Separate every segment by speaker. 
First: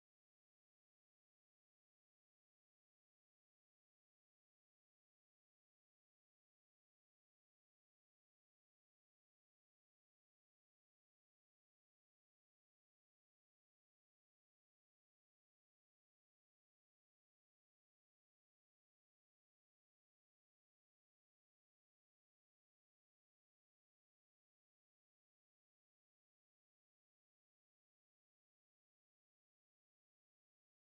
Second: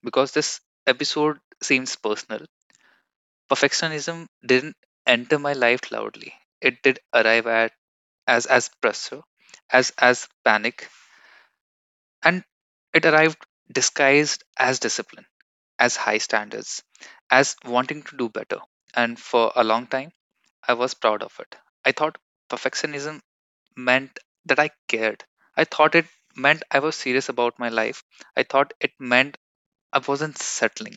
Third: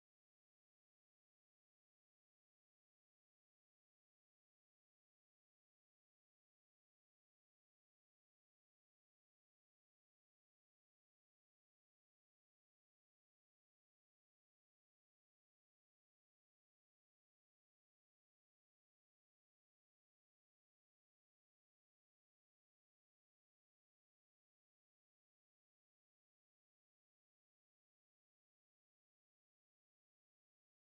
Speaker 1: because this episode seems personal. Perfectionism didn't enter my life loudly. It did arrive at as pressure, as panic, and it arrived disguised as discipline, as high standards, as wanting to do better. And for a long time, I was proud of it. I thought perfectionism meant that I cared. I thought it meant I was serious about my life. I thought it meant I wasn't settling.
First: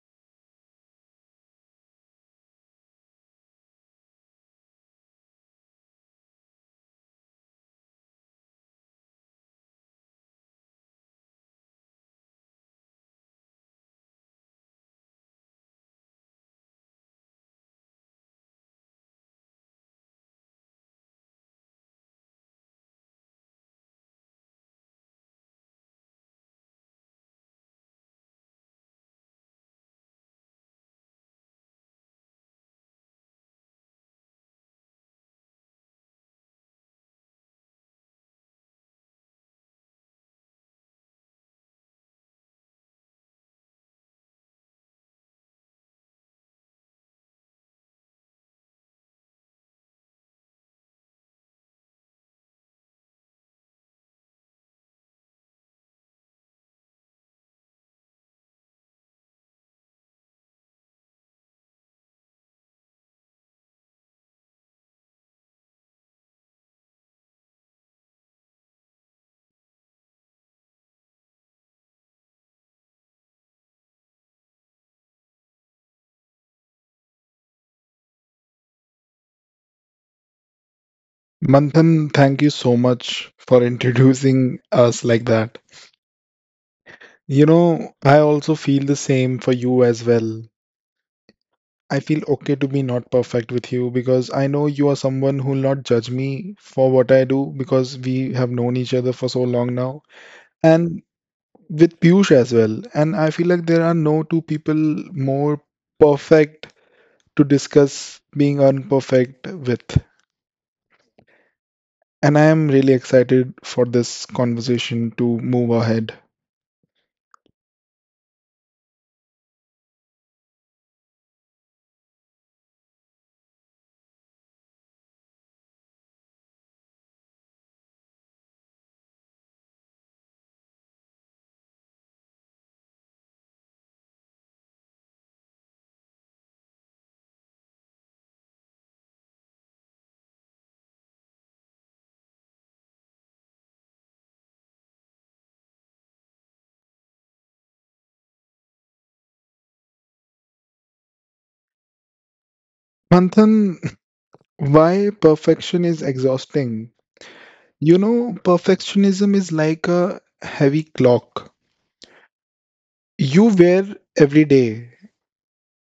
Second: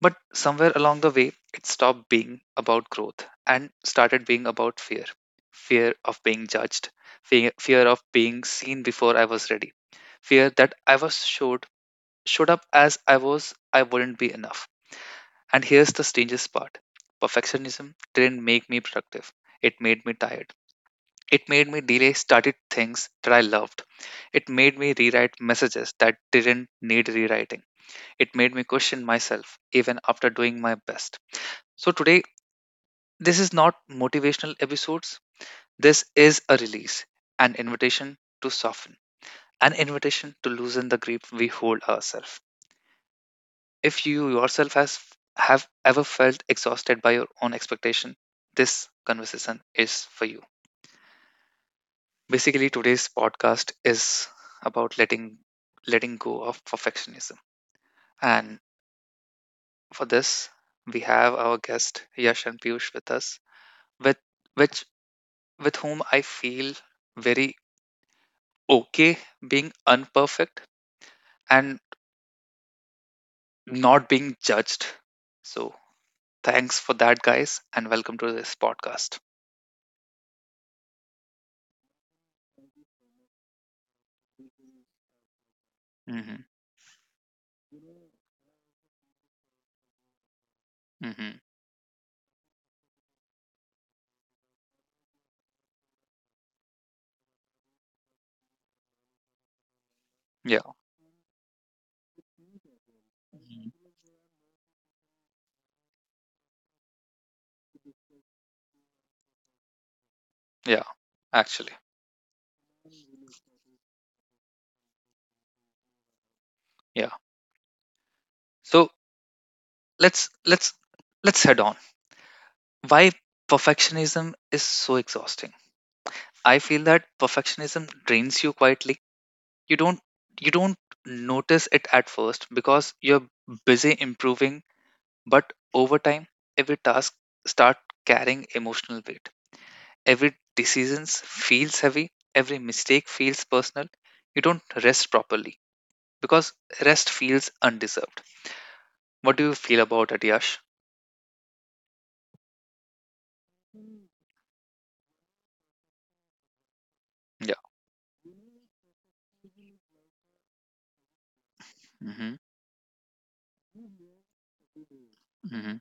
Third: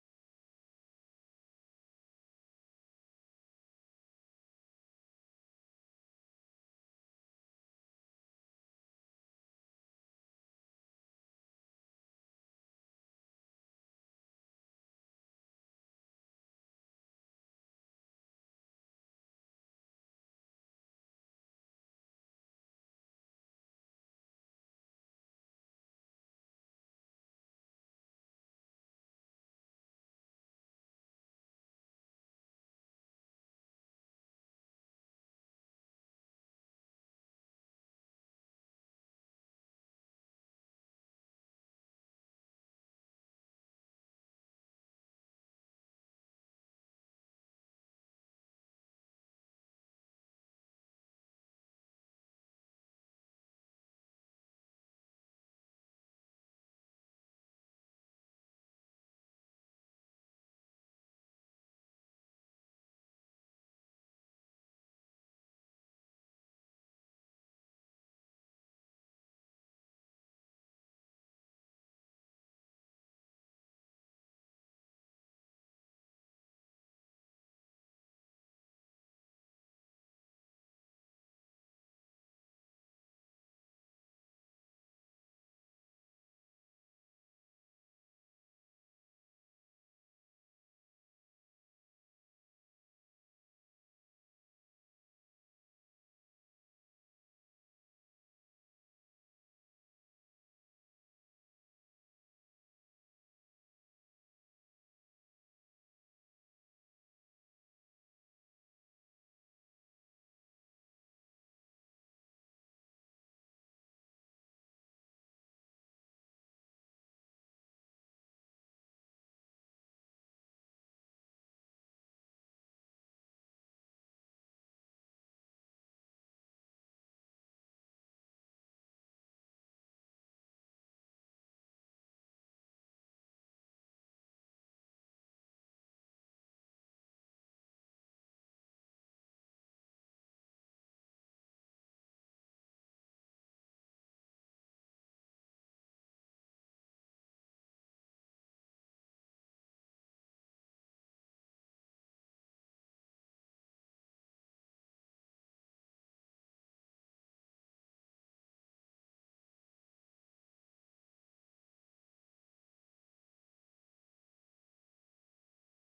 Speaker 1: But somewhere along the way, it stopped being about growth and started being about Fear of being judged, fear of being seen before I was ready, fear that I was showed up as I was, I wouldn't be enough. And here's the strangest part, perfectionism didn't make me productive, it made me tired. It made me delay started things that I loved. It made me rewrite messages that didn't need rewriting. It made me question myself even after doing my best. So today, this is not motivational episodes. This is a release, an invitation to soften, an invitation to loosen the grip we hold ourselves. If you yourself has have ever felt exhausted by your own expectation, this conversation is for you. Basically, today's podcast is about letting go of perfectionism. And for this, we have our guest Yash and Piyush with us, with which with whom I feel very okay being unperfect and not being judged. So thanks for that, guys, and welcome to this podcast.
Speaker 2: Manthan, thank you so much for introducing us like that.
Speaker 1: Hmm.
Speaker 2: You know, I also feel the same for you as well.
Speaker 1: Hmm.
Speaker 2: I feel okay to be not perfect with you because I know you are someone who will not judge me for what I do because we have known each other for so long now.
Speaker 1: Yeah.
Speaker 2: And with Piyush as well. And I feel like
Speaker 1: Mhm.
Speaker 2: there are no two people more perfect to discuss being unperfect with.
Speaker 1: Yeah, actually.
Speaker 2: And I am really excited for this conversation to move ahead.
Speaker 1: Yeah. So let's let's let's head on. Why perfectionism is so exhausting? I feel that perfectionism drains you quietly. You don't you don't notice it at first because you're busy improving. But over time, every task start carrying emotional weight. Every decision feels heavy, every mistake feels personal. You don't rest properly because rest feels undeserved. What do you feel about it, Yash?
Speaker 2: Manthan, why perfection is exhausting?
Speaker 1: Yeah.
Speaker 2: You know, perfectionism is like a heavy clock
Speaker 1: Mm-hmm.
Speaker 2: you wear every day,
Speaker 1: Mm-hmm.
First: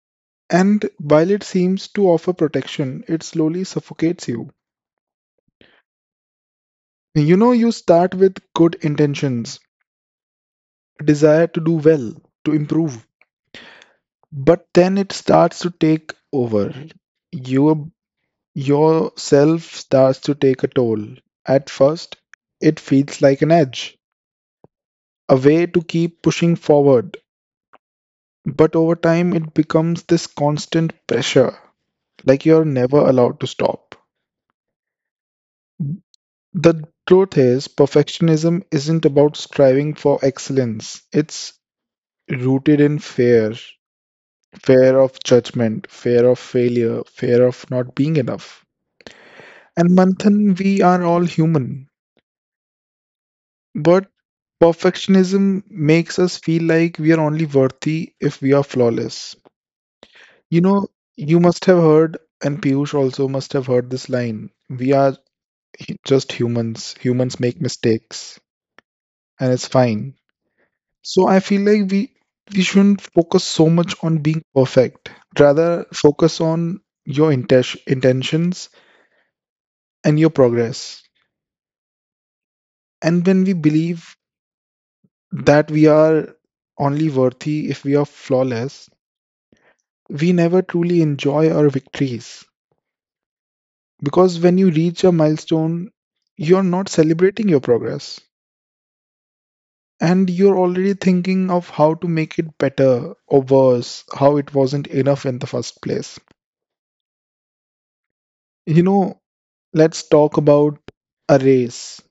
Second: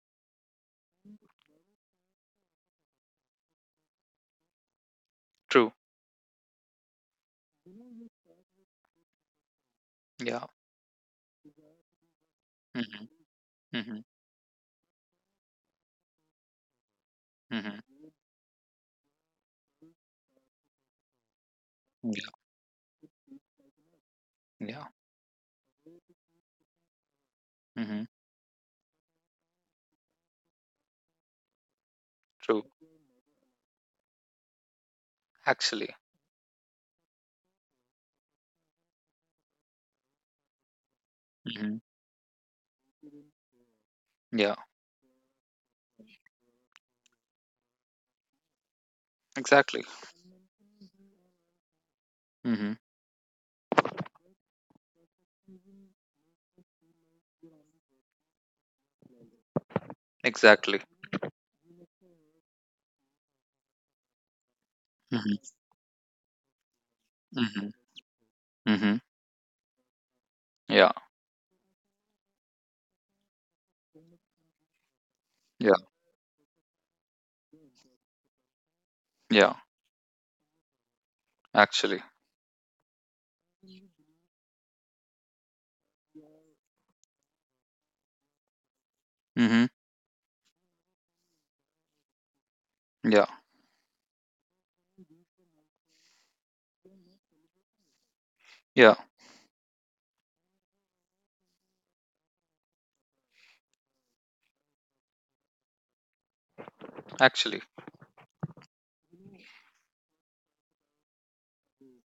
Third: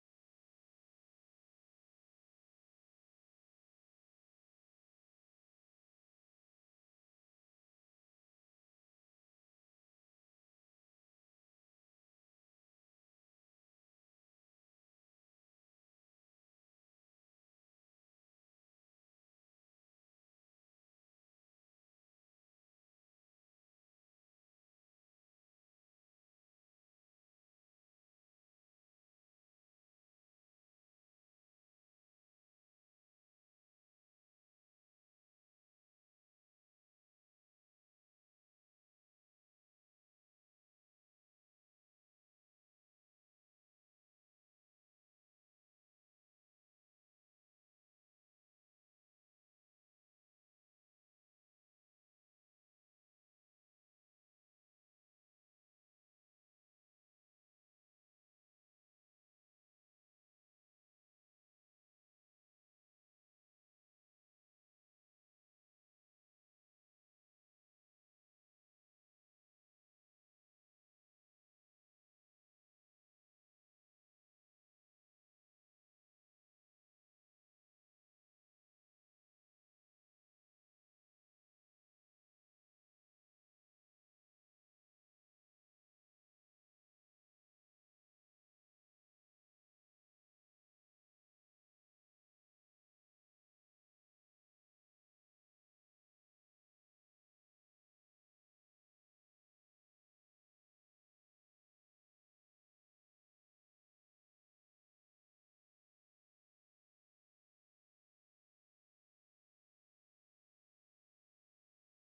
Speaker 2: and while it seems to offer protection, it slowly suffocates you.
Speaker 1: True.
Speaker 2: You know, you start with good intentions,
Speaker 1: Yeah.
Speaker 2: a desire to do well, to improve,
Speaker 1: Mm-hmm. Mm-hmm.
Speaker 2: but then it starts to take over. Your
Speaker 1: Mm-hmm.
Speaker 2: yourself starts to take a toll. At first,
Speaker 1: Yeah.
Speaker 2: it feels like an edge,
Speaker 1: Yeah.
Speaker 2: a way to keep pushing forward.
Speaker 1: Mm-hmm.
Speaker 2: But over time, it becomes this constant pressure, like
Speaker 1: True.
Speaker 2: you're never allowed to stop.
Speaker 1: Actually.
Speaker 2: The truth is, perfectionism isn't about striving for excellence, it's
Speaker 1: Mm-hmm.
Speaker 2: rooted in fear,
Speaker 1: Yeah.
Speaker 2: fear of judgment, fear of failure, fear of not being enough.
Speaker 1: Exactly.
Speaker 2: And Manthan, we are all human,
Speaker 1: Mm-hmm.
Speaker 2: but perfectionism makes us feel like we are only worthy if we are flawless. You
Speaker 1: Exactly.
Speaker 2: know, you must have heard, and Piyush also must have heard this line, we are
Speaker 1: Mm-hmm.
Speaker 2: just humans. Humans make
Speaker 1: Mm-hmm.
Speaker 2: mistakes,
Speaker 1: Mm-hmm.
Speaker 2: and it's fine.
Speaker 1: Yeah.
Speaker 2: So I feel like we shouldn't focus so much on being perfect.
Speaker 1: Yeah.
Speaker 2: Rather, focus on your intentions
Speaker 1: Yeah.
Speaker 2: and your progress.
Speaker 1: Actually.
Speaker 2: And when we believe that we are only worthy if we are flawless,
Speaker 1: Mm-hmm.
Speaker 2: we never truly enjoy our victories,
Speaker 1: Yeah.
Speaker 2: because when you reach a milestone, you're not celebrating your progress
Speaker 1: Yeah.
Speaker 2: and you're already thinking of how to make it better or worse, how it wasn't enough in the first place.
Speaker 1: Actually.
Speaker 2: You know, let's talk about a race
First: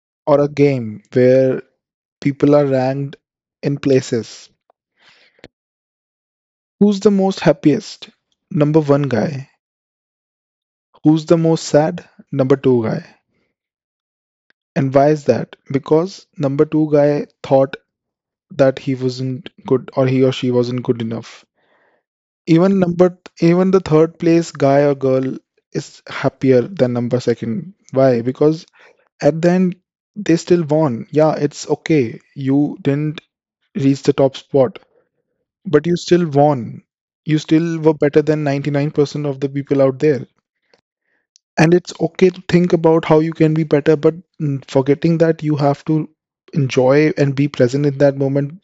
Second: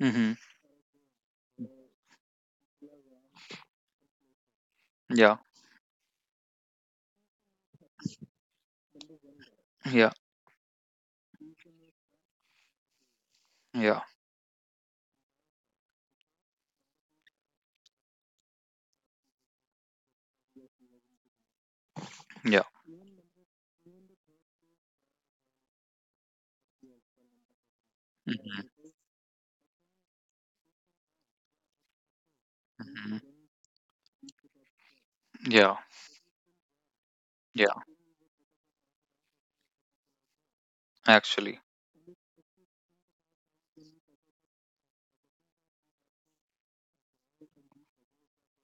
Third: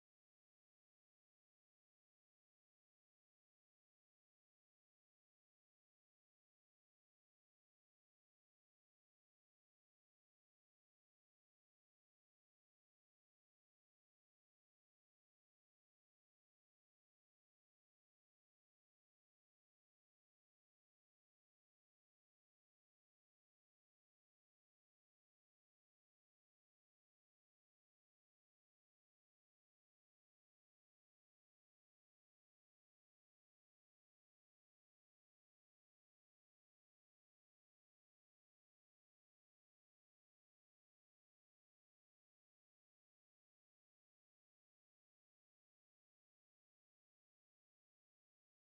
Speaker 1: Hmm.
Speaker 2: or a game where people are ranked in places.
Speaker 1: Yeah,
Speaker 2: Who's the most happiest? Number one guy.
Speaker 1: yeah,
Speaker 2: Who's the most sad? Number two guy.
Speaker 1: yeah,
Speaker 2: And why is that? Because number two guy thought that he wasn't good or he or she wasn't good enough.
Speaker 1: yeah.
Speaker 2: Even the third place guy or girl is happier than number second. Why? Because
Speaker 1: Mm-hmm.
Speaker 2: at the end, they still won. Yeah, it's okay. You
Speaker 1: Mm-hmm.
Speaker 2: didn't reach the top spot,
Speaker 1: Yeah,
Speaker 2: but you still won. You
Speaker 1: yeah,
Speaker 2: still were better than 99% of the people out there.
Speaker 1: actually.
Speaker 2: And it's okay to think about how you can be better, but forgetting that you have to enjoy and be present in that moment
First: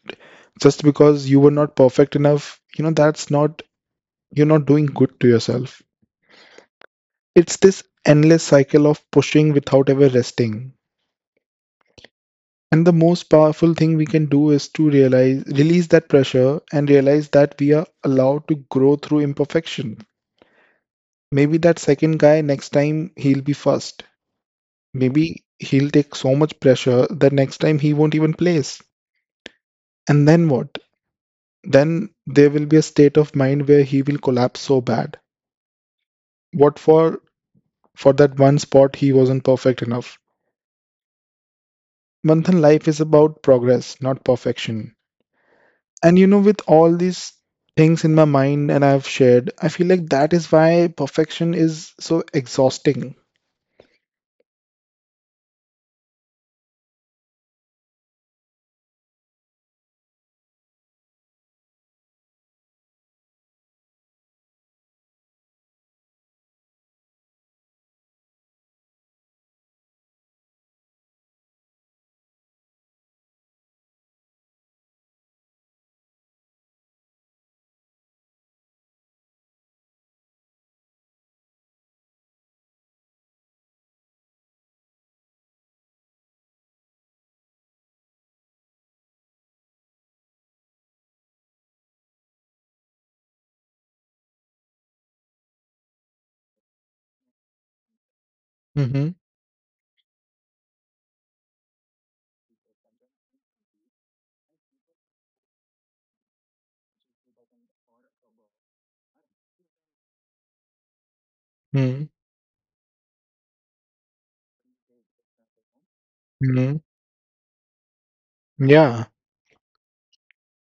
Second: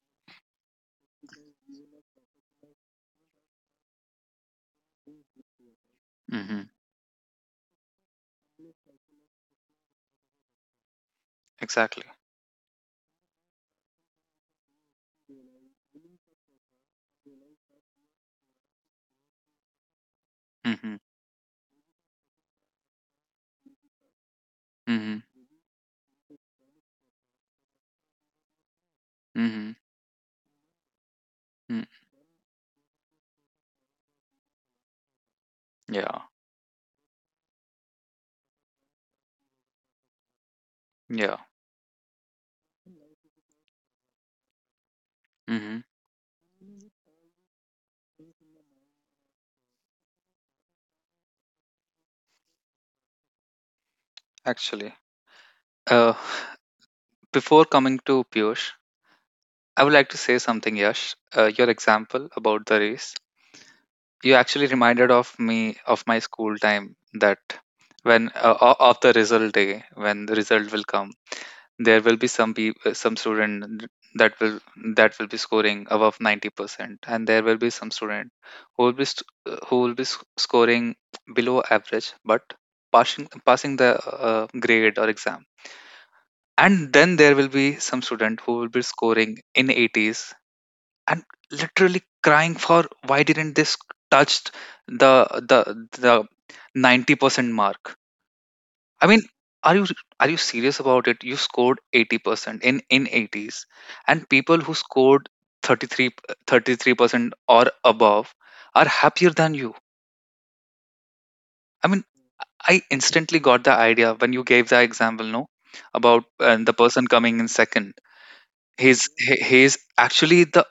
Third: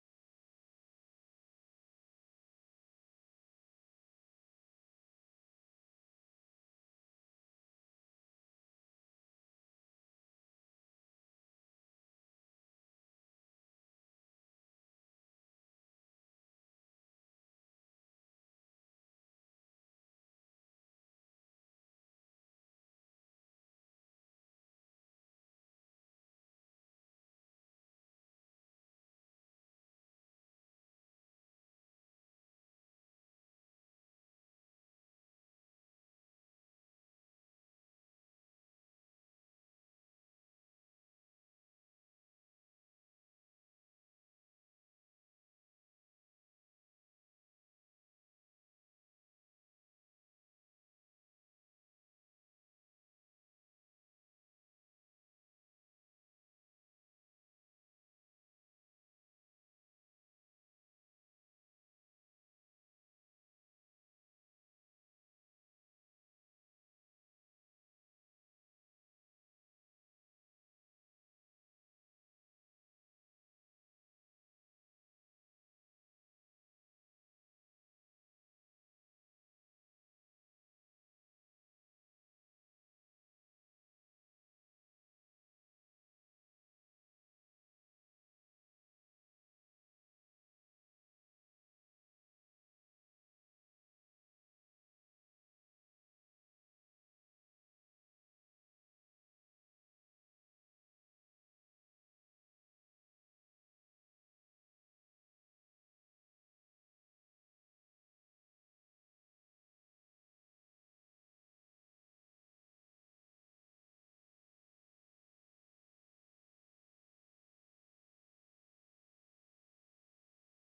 Speaker 2: just because you were not perfect enough, that's not, you're not doing good to yourself.
Speaker 1: Hmm.
Speaker 2: It's this endless cycle of pushing without ever resting,
Speaker 1: Exactly.
Speaker 2: and the most powerful thing we can do is to realize release that pressure and realize that we are allowed to grow through imperfection.
Speaker 1: Hmm.
Speaker 2: Maybe that second guy, next time he'll be first.
Speaker 1: Hmm.
Speaker 2: Maybe he'll take so much pressure that next time he won't even place.
Speaker 1: Hmm.
Speaker 2: And then what?
Speaker 1: Mm.
Speaker 2: Then there will be a state of mind where he will collapse so bad.
Speaker 1: Yeah,
Speaker 2: What for? For that one spot, he wasn't perfect enough.
Speaker 1: yeah.
Speaker 2: Manthan, life is about progress, not perfection.
Speaker 1: Hmm.
Speaker 2: And you know, with all these things in my mind and I've shared, I feel like that is why perfection is so exhausting.
Speaker 1: Actually. Uh, before coming to Piyush, I would like to say something, Yash. Your example about the race, you actually reminded of me of my school time that when of the result day, when the result will come, there will be some student that will that will be scoring above 90%, and there will be some student who will be who will be scoring below average but passing the grade or exam, and then there will be some student who will be scoring in 80s and literally crying for why didn't this touched the the the 90% mark. I
Speaker 2: Mhm,
Speaker 1: mean, are you are you serious about it? You scored 80% in 80s, and people who scored thirty three thirty three percent or above are happier than you. I
Speaker 2: mhm,
Speaker 1: mean, I instantly got the idea when you gave the example, no, about
Speaker 2: mhm.
Speaker 1: the person coming in second.
Speaker 2: Yeah,
Speaker 1: He's actually the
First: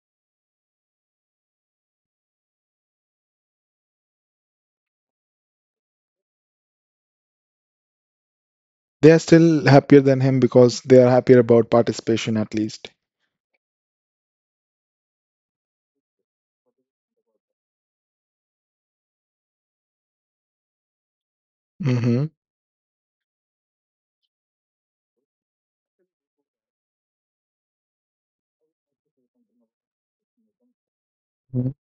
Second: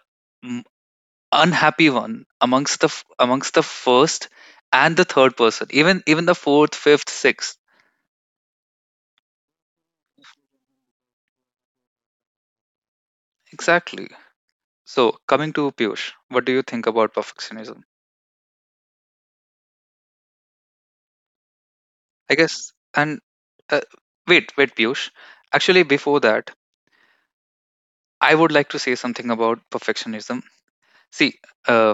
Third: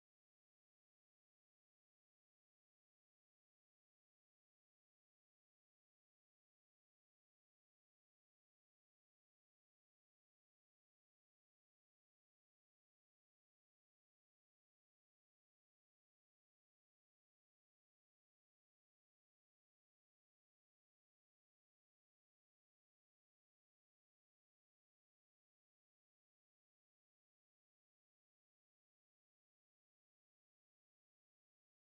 Speaker 1: unhappy one amongst amongst the first, and the third person, even the fourth, fifth, sixth.
Speaker 2: they are still happier than him because they are happier about participation at least.
Speaker 1: Exactly. So coming to Piyush, what do you think about perfectionism?
Speaker 2: Hmm.
Speaker 1: I guess, and uh, wait, Piyush, actually before that, I would like to say something about perfectionism. See, uh,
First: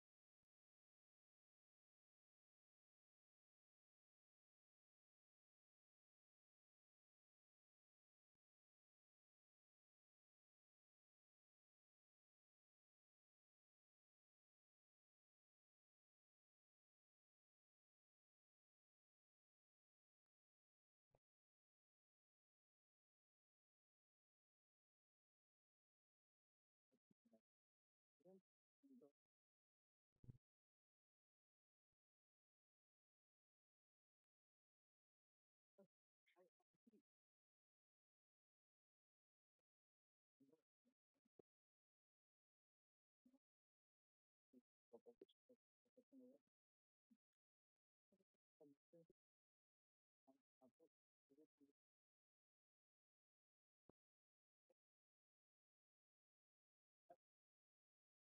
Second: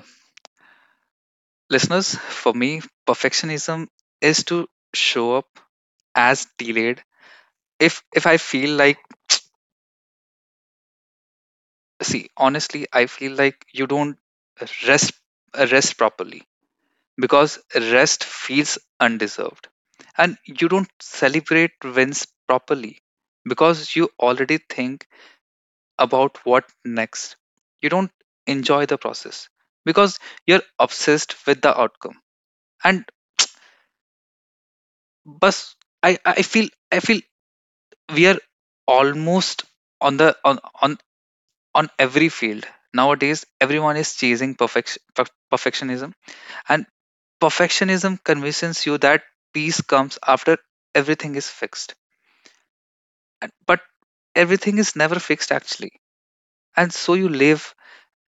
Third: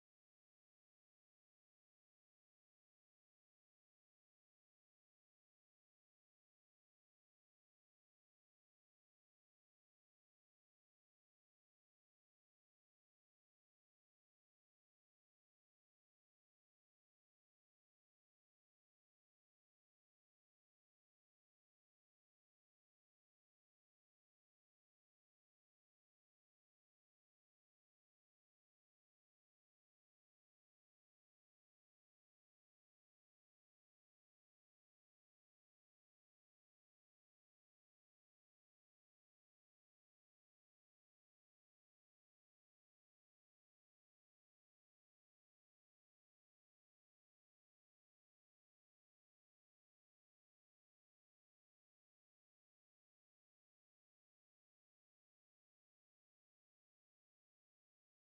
Speaker 1: listeners, for me perfectionism is to show up as delayed. If I feel like, see, honestly I feel like you don't rest rest properly because rest feels undeserved, and you don't celebrate wins properly because you already think about what next. You don't enjoy the process because you're obsessed with the outcome, and bus, I feel we are almost on the on every field. Nowadays, everyone is chasing perfectionism. And perfectionism convinces you that peace comes after everything is fixed. But everything is never fixed actually. And so you live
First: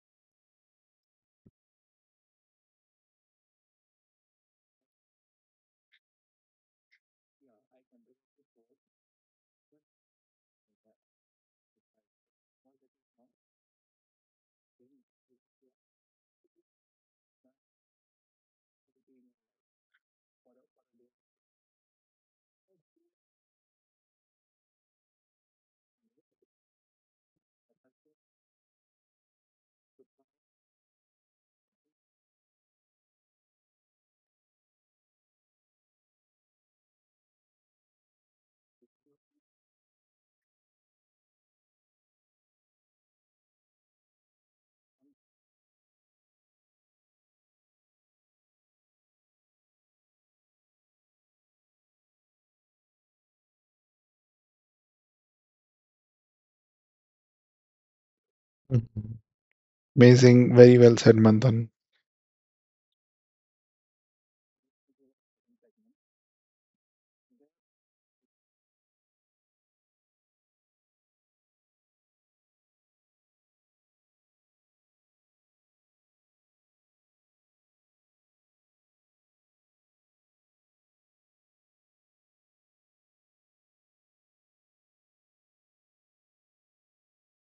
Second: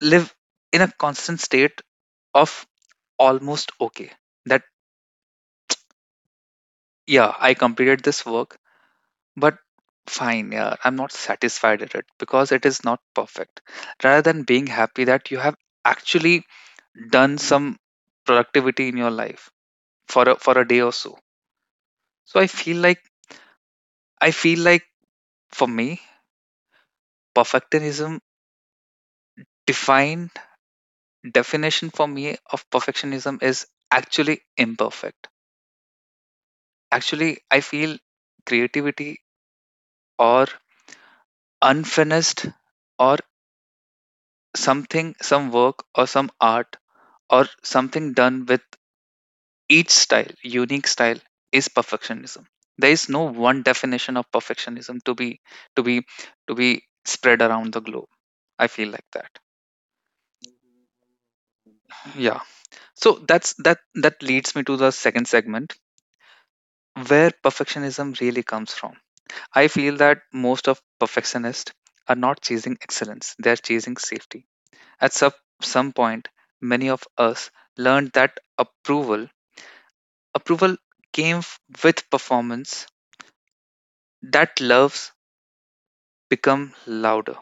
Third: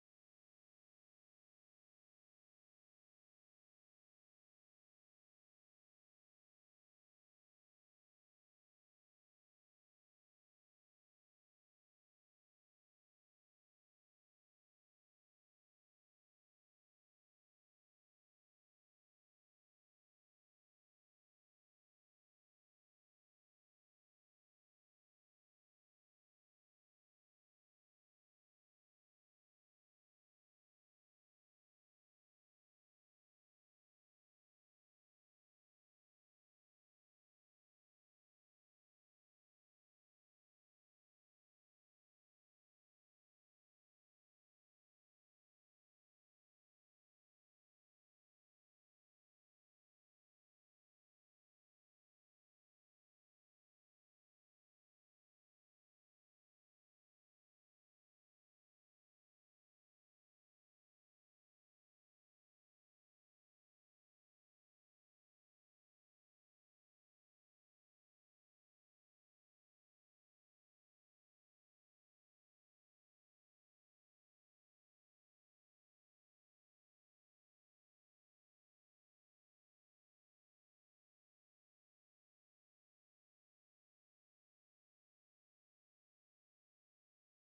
Speaker 1: live in a constant state of almost okay. That, yeah, I completed this work, but fine, yeah, I'm not satisfied at it because it is not perfect, rather than being happy that you have actually done some productivity in your life for a day or so. So I feel like, for me perfectionism defined definition for me of perfectionism is actually imperfect. Actually, I feel creativity or unfinished, or something, some work or some art, or something done with each style, unique style, is perfectionism. There is no one definition of perfectionism to be, to be to be spread around the globe, I feel like that.
Speaker 2: Amazing, very well said, Manthan.
Speaker 1: Yeah, so that's that. That leads me to the second segment, where perfectionism really comes from. I feel that most of perfectionists are not chasing excellence, they are chasing safety. At some point, many of us learned that approval, approval came with performance, that loves become louder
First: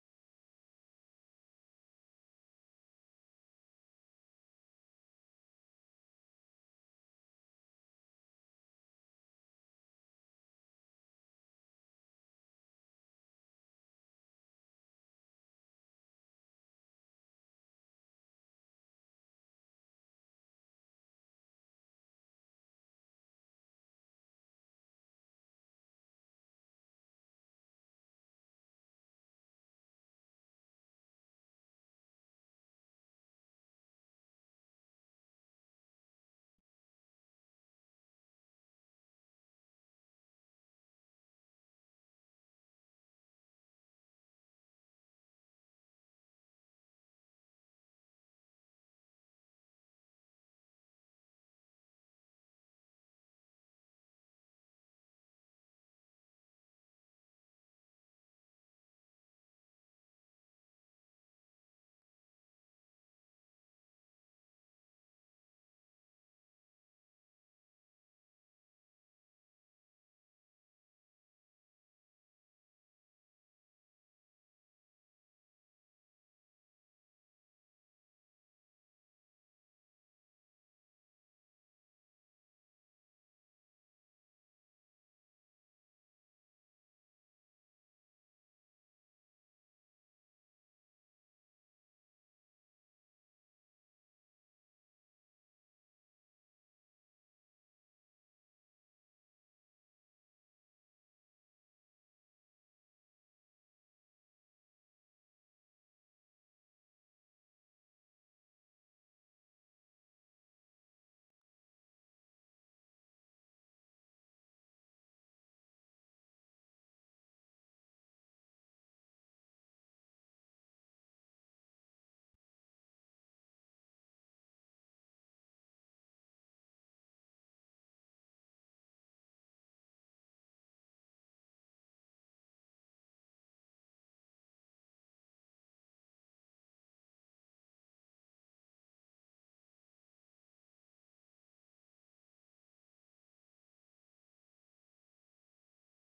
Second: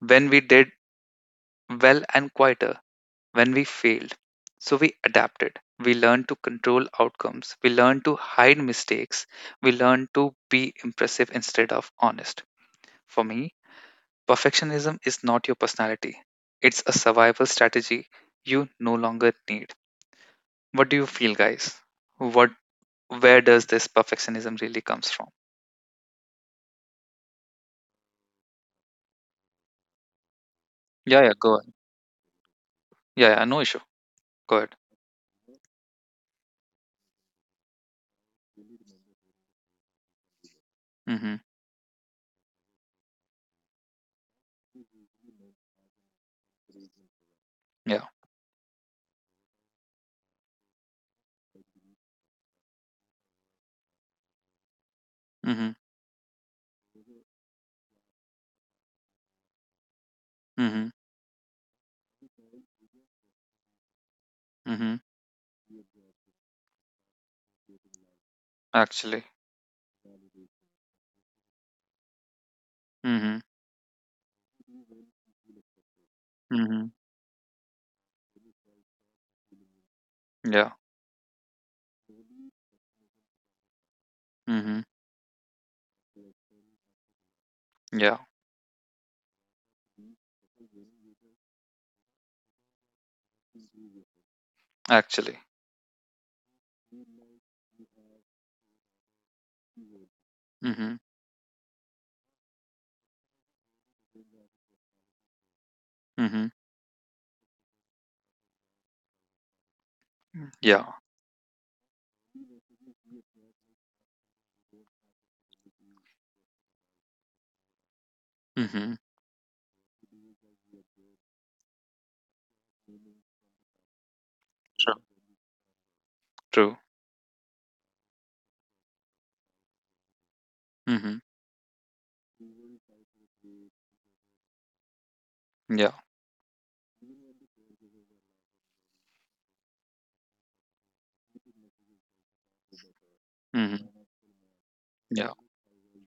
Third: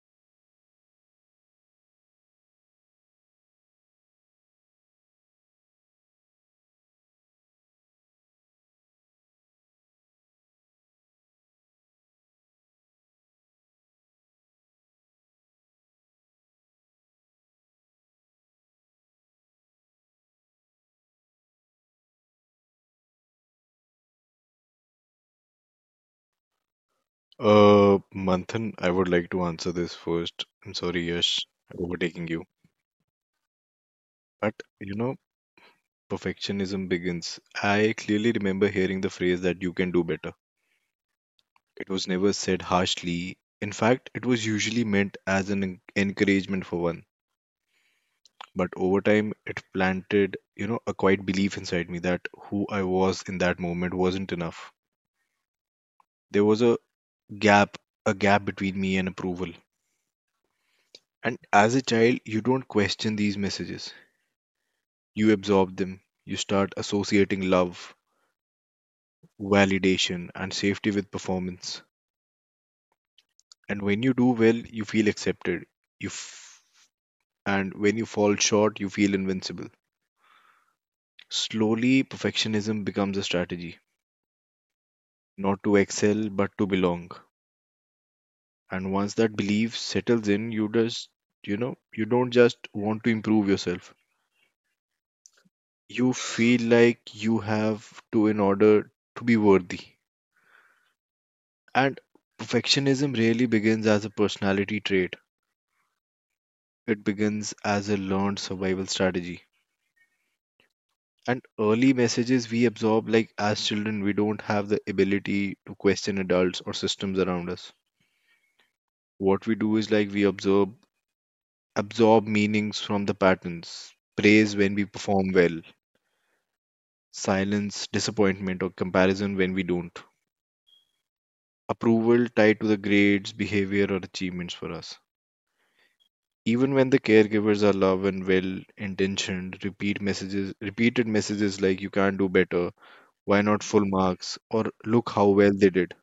Speaker 1: when we did well and quieter when we failed. So we adapted. We learned to control outcomes, we learned to hide mistakes, we learned to be impressive instead of honest. For me, perfectionism is not your personality, it's a survival strategy you no longer need. What do you feel, guys? What where does this perfectionism really comes from?
Speaker 3: Manthan, I would like to answer this first. I'm sorry,
Speaker 1: Yeah, yeah,
Speaker 3: Yash,
Speaker 1: go ahead.
Speaker 3: overtaking you.
Speaker 1: Yeah, yeah, no issue. Go
Speaker 3: But
Speaker 1: ahead.
Speaker 3: you know, perfectionism begins. I clearly remember hearing the phrase that you can do better.
Speaker 1: Mm-hmm.
Speaker 3: It was never said harshly. In fact, it was usually meant as an encouragement for one.
Speaker 1: Yeah.
Speaker 3: But over time, it planted, you know, a quiet belief inside me that who I was in that moment wasn't enough.
Speaker 1: Mm-hmm.
Speaker 3: There was gap, a gap between me and approval.
Speaker 1: Mm-hmm.
Speaker 3: And as a child, you don't question these messages.
Speaker 1: Mm-hmm.
Speaker 3: You absorb them. You start associating love,
Speaker 1: Actually.
Speaker 3: validation, and safety with performance.
Speaker 1: Mm-hmm.
Speaker 3: And when you do well, you feel accepted. You f-
Speaker 1: Mm-hmm.
Speaker 3: and when you fall short, you feel invincible.
Speaker 1: Yeah.
Speaker 3: Slowly, perfectionism becomes a strategy,
Speaker 1: Mm-hmm.
Speaker 3: not to excel, but to belong.
Speaker 1: Yeah.
Speaker 3: And once that belief settles in, you just, you know, you don't just want to improve yourself.
Speaker 1: Actually.
Speaker 3: You feel like you have to in order to be worthy.
Speaker 1: Mm-hmm.
Speaker 3: And perfectionism really begins as a personality trait.
Speaker 1: Mm-hmm.
Speaker 3: It begins as a learned survival strategy.
Speaker 1: Yeah.
Speaker 3: And early messages we absorb, like as children, we don't have the ability to question adults or systems around us.
Speaker 1: Mm-hmm.
Speaker 3: What we do is like we absorb meanings from the patterns. Praise when we
Speaker 1: True.
Speaker 3: perform well,
Speaker 1: True.
Speaker 3: silence, disappointment, or comparison when we don't.
Speaker 1: Mm-hmm.
Speaker 3: Approval tied to the grades, behavior, or achievements for us.
Speaker 1: Yeah.
Speaker 3: Even when the caregivers are love and well intentioned, repeated messages like you can not do better, why not full
Speaker 1: Mm-hmm.
Speaker 3: marks, or look
Speaker 1: Yeah.
Speaker 3: how well they did,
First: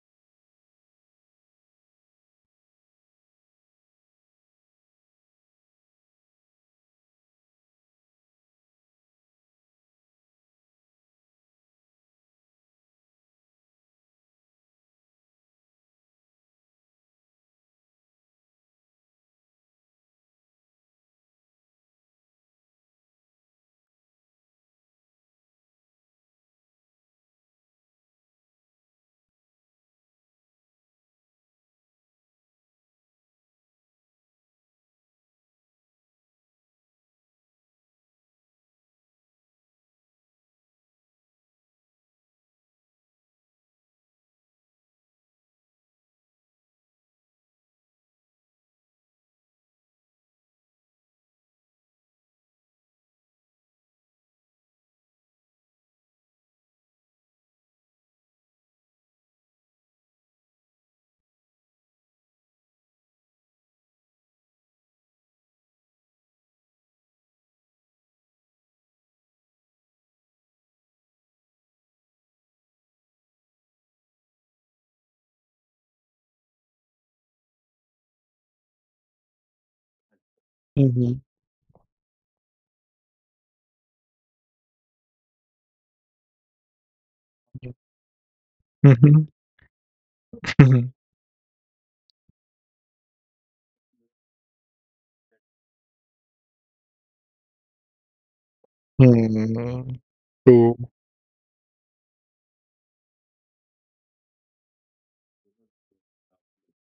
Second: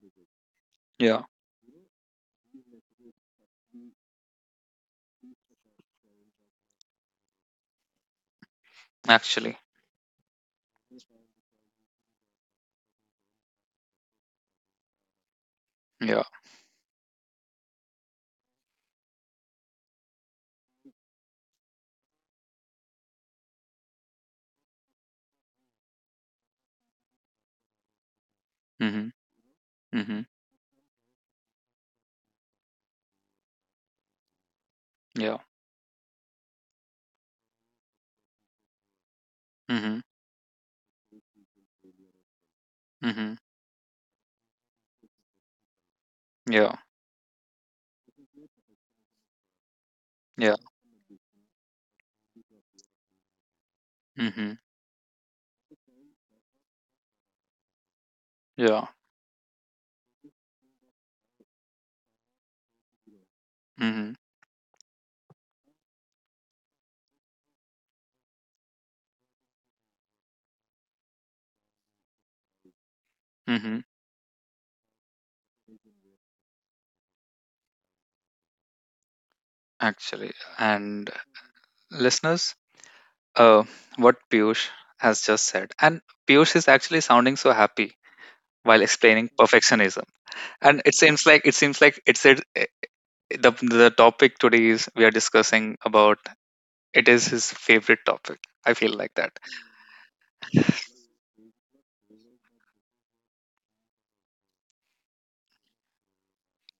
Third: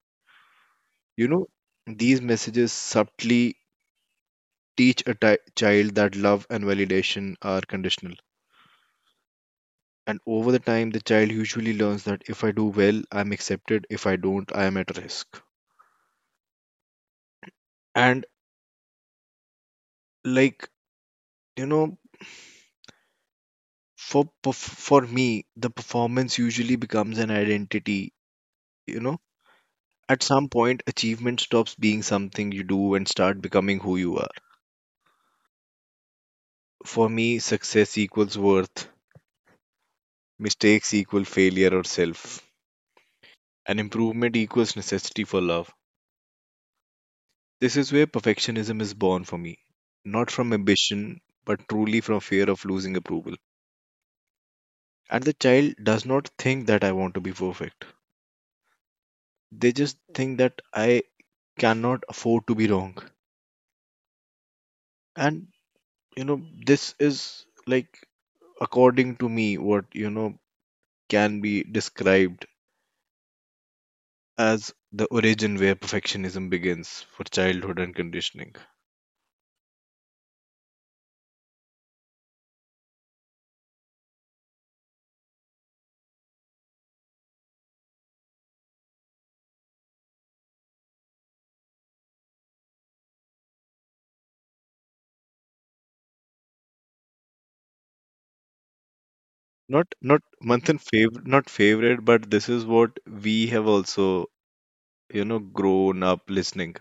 Speaker 1: Yeah.
Speaker 3: you know, these messages subtly teach a child that love and validation are conditional.
Speaker 1: Actually.
Speaker 3: And over the time, the child usually learns that if I do well, I'm accepted, if I don't, I am at risk.
Speaker 1: Yeah.
Speaker 3: And like, you know, for me, the performance usually becomes an identity. You
Speaker 1: Mm-hmm.
Speaker 3: know, at
Speaker 1: Mhm.
Speaker 3: some point, achievement stops being something you do and start becoming who you are.
Speaker 1: Ja.
Speaker 3: For me, success equals worth,
Speaker 1: Mhm.
Speaker 3: mistakes equal failure or self,
Speaker 1: Mhm.
Speaker 3: and improvement equals necessity for love.
Speaker 1: Yeah.
Speaker 3: This is where perfectionism is born for me, not from
Speaker 1: Yeah.
Speaker 3: ambition, but truly from fear of losing approval.
Speaker 1: Mhm.
Speaker 3: And the child does not think that I want to be perfect,
Speaker 1: Yeah.
Speaker 3: they just think that I cannot afford to be wrong.
Speaker 1: Mhm.
Speaker 3: And you know, this is like, according to me, what, you know, can be described
Speaker 1: Mhm.
Speaker 3: as the origin where perfectionism begins for childhood and conditioning.
Speaker 1: Actually. And
Speaker 2: Mhm,
Speaker 1: listeners, uh, what Piyush has just said, and Piyush is actually sounding so happy while
Speaker 2: mhm,
Speaker 1: explaining perfectionism,
Speaker 2: mhm,
Speaker 1: and
Speaker 2: mhm.
Speaker 1: it seems like, it seems like it's it, eh, the the topic today, is we are discussing about, it is his favorite topic. I feel like that.
Speaker 3: Not month
Speaker 2: True.
Speaker 3: in fav not favorite, but this is what we have also, you know, grown up listening.